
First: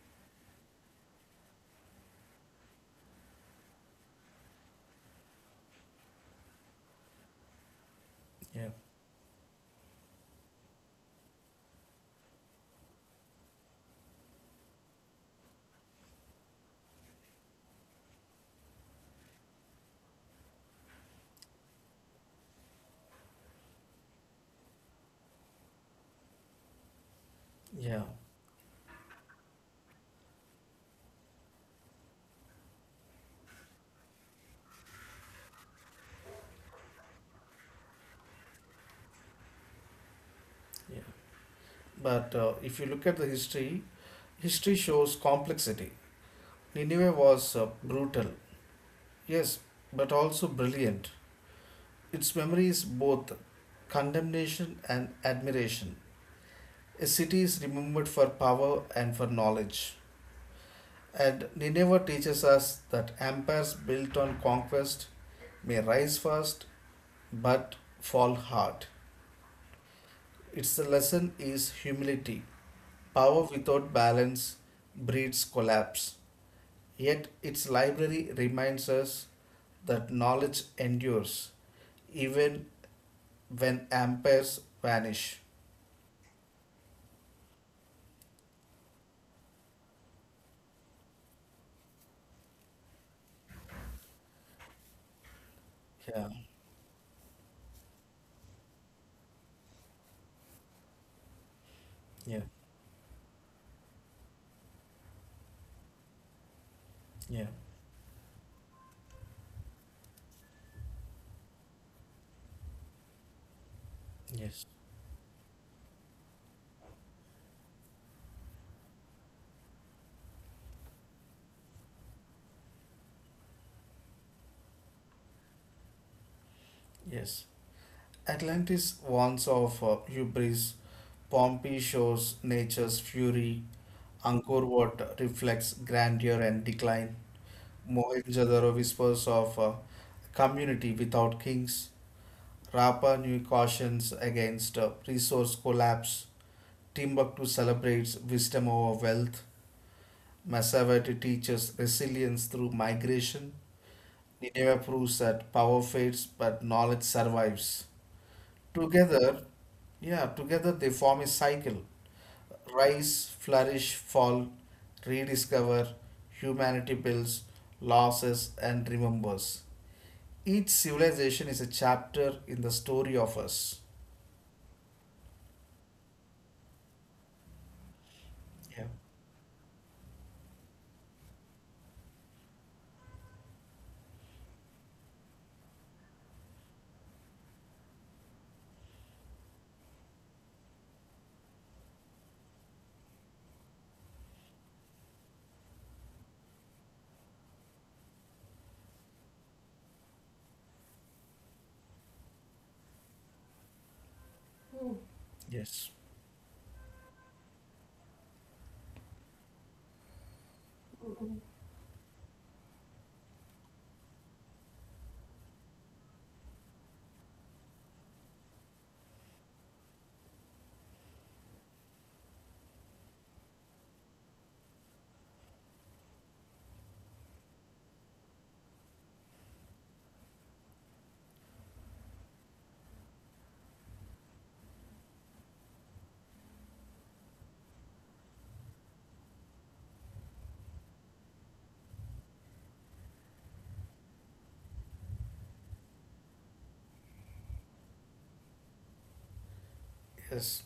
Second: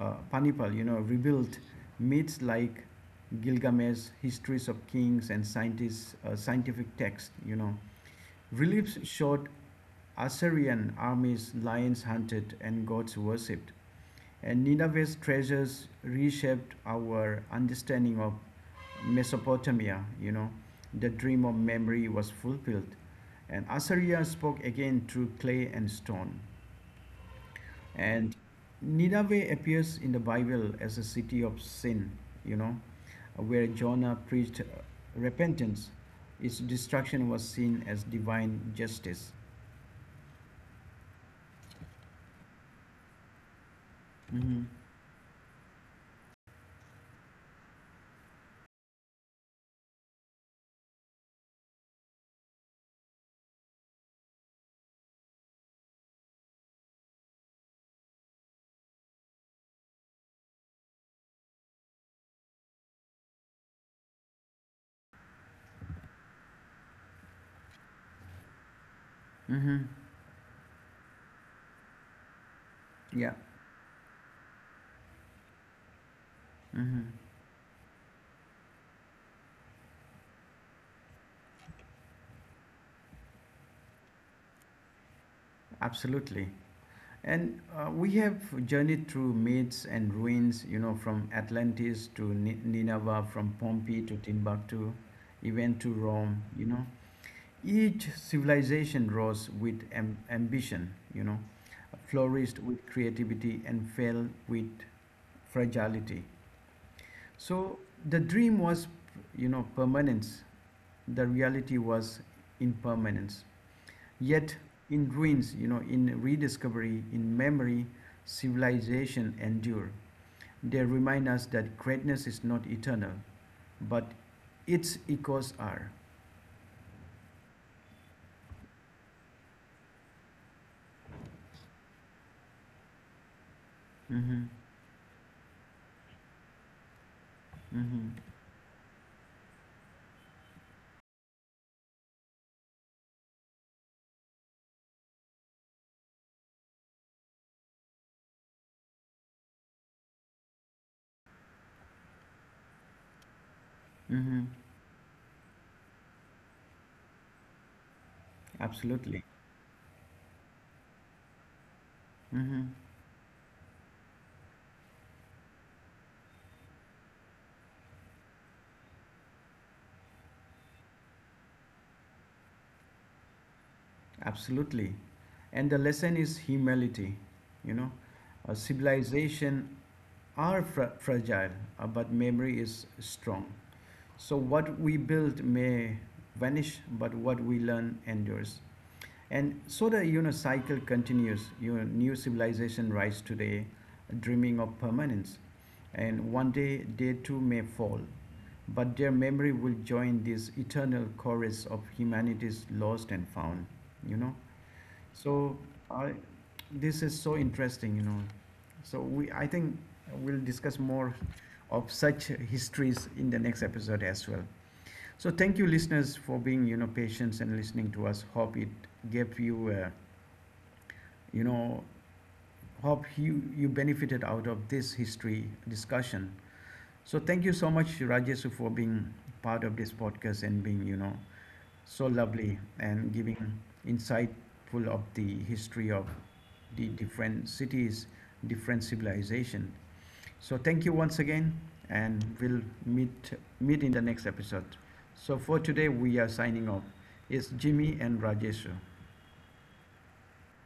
[SPEAKER 1] Panipal, rebuilt myths like Gilgamesh, histories of kings and scientists, scientific texts, you know.
[SPEAKER 2] Yeah.
[SPEAKER 1] Reliefs showed Assyrian armies, lions hunted, and gods worshipped. And Nineveh's treasures reshaped our understanding of Mesopotamia, you know. The dream of memory was fulfilled. And Assyria spoke again through clay and stone.
[SPEAKER 2] Yeah.
[SPEAKER 1] And Nineveh appears in the Bible as a city of sin, you know, where Jonah preached repentance. Its destruction was seen as divine justice.
[SPEAKER 2] Yeah. But if you look at the history,
[SPEAKER 1] Hmm.
[SPEAKER 2] history shows complexity. Nineveh was brutal, yes, but also brilliant. Its memory is both condemnation and admiration. A city is remembered for power and for knowledge. And Nineveh teaches us that empires built on conquest may rise fast but fall hard.
[SPEAKER 1] Hmm.
[SPEAKER 2] Its lesson is humility.
[SPEAKER 1] Yeah,
[SPEAKER 2] Power without balance breeds collapse. Yet its library reminds us that knowledge endures even when empires vanish.
[SPEAKER 1] absolutely. And we have journeyed through myths and ruins, from Atlantis to Nineveh, from Pompeii to Timbuktu, even to
[SPEAKER 2] Yeah,
[SPEAKER 1] Rome, you know. Each civilization rose with ambition,
[SPEAKER 2] yeah,
[SPEAKER 1] flourished with creativity and fell with fragility.
[SPEAKER 2] yeah,
[SPEAKER 1] So the dream was, permanence. The reality was impermanence. Yet
[SPEAKER 2] yes,
[SPEAKER 1] in ruins, in rediscovery, in memory, civilization endure. They remind us that greatness is not eternal, but its echoes are.
[SPEAKER 2] yes. Atlantis warns of hubris, Pompeii shows nature's fury,
[SPEAKER 1] Mm-hmm.
[SPEAKER 2] Angkor Wat reflects grandeur and decline.
[SPEAKER 1] Mm-hmm.
[SPEAKER 2] Mohenjo-daro whispers of community without kings. Rapa Nui cautions against resource collapse. Timbuktu celebrates wisdom over wealth. Massavati teaches resilience through migration.
[SPEAKER 1] Mm-hmm.
[SPEAKER 2] Nineveh proves that power fades but knowledge survives.
[SPEAKER 1] Absolutely.
[SPEAKER 2] Together, yeah, Together they form a cycle.
[SPEAKER 1] Mm-hmm.
[SPEAKER 2] Rise, flourish, fall, rediscover, humanity builds, losses, and remembers. Each civilization is a chapter in the story of us.
[SPEAKER 1] Absolutely. And the lesson is humility. You know, a
[SPEAKER 2] Yeah.
[SPEAKER 1] civilization are fragile, but memory is strong. So what we build may vanish, but what we learn endures. And so the cycle continues. Your new civilization rise today, dreaming of permanence, and one day they too may fall, but their memory will join this eternal chorus of humanity's lost and found. You know. So
[SPEAKER 2] Yes.
[SPEAKER 1] I, this is so interesting, you know. So I think we'll discuss more of such histories in the next episode as well. So thank you, listeners, for being, patient and listening to us. Hope it gave you, you know, hope you benefited out of this history discussion. So thank you so much, Rajesh, for being part of this podcast and being, so lovely and giving insightful of the history of the different cities, different civilization. So thank you once again, and we'll meet in the next episode. So for today, we are signing off. It's Jimmy and Rajesh.
[SPEAKER 2] Yes.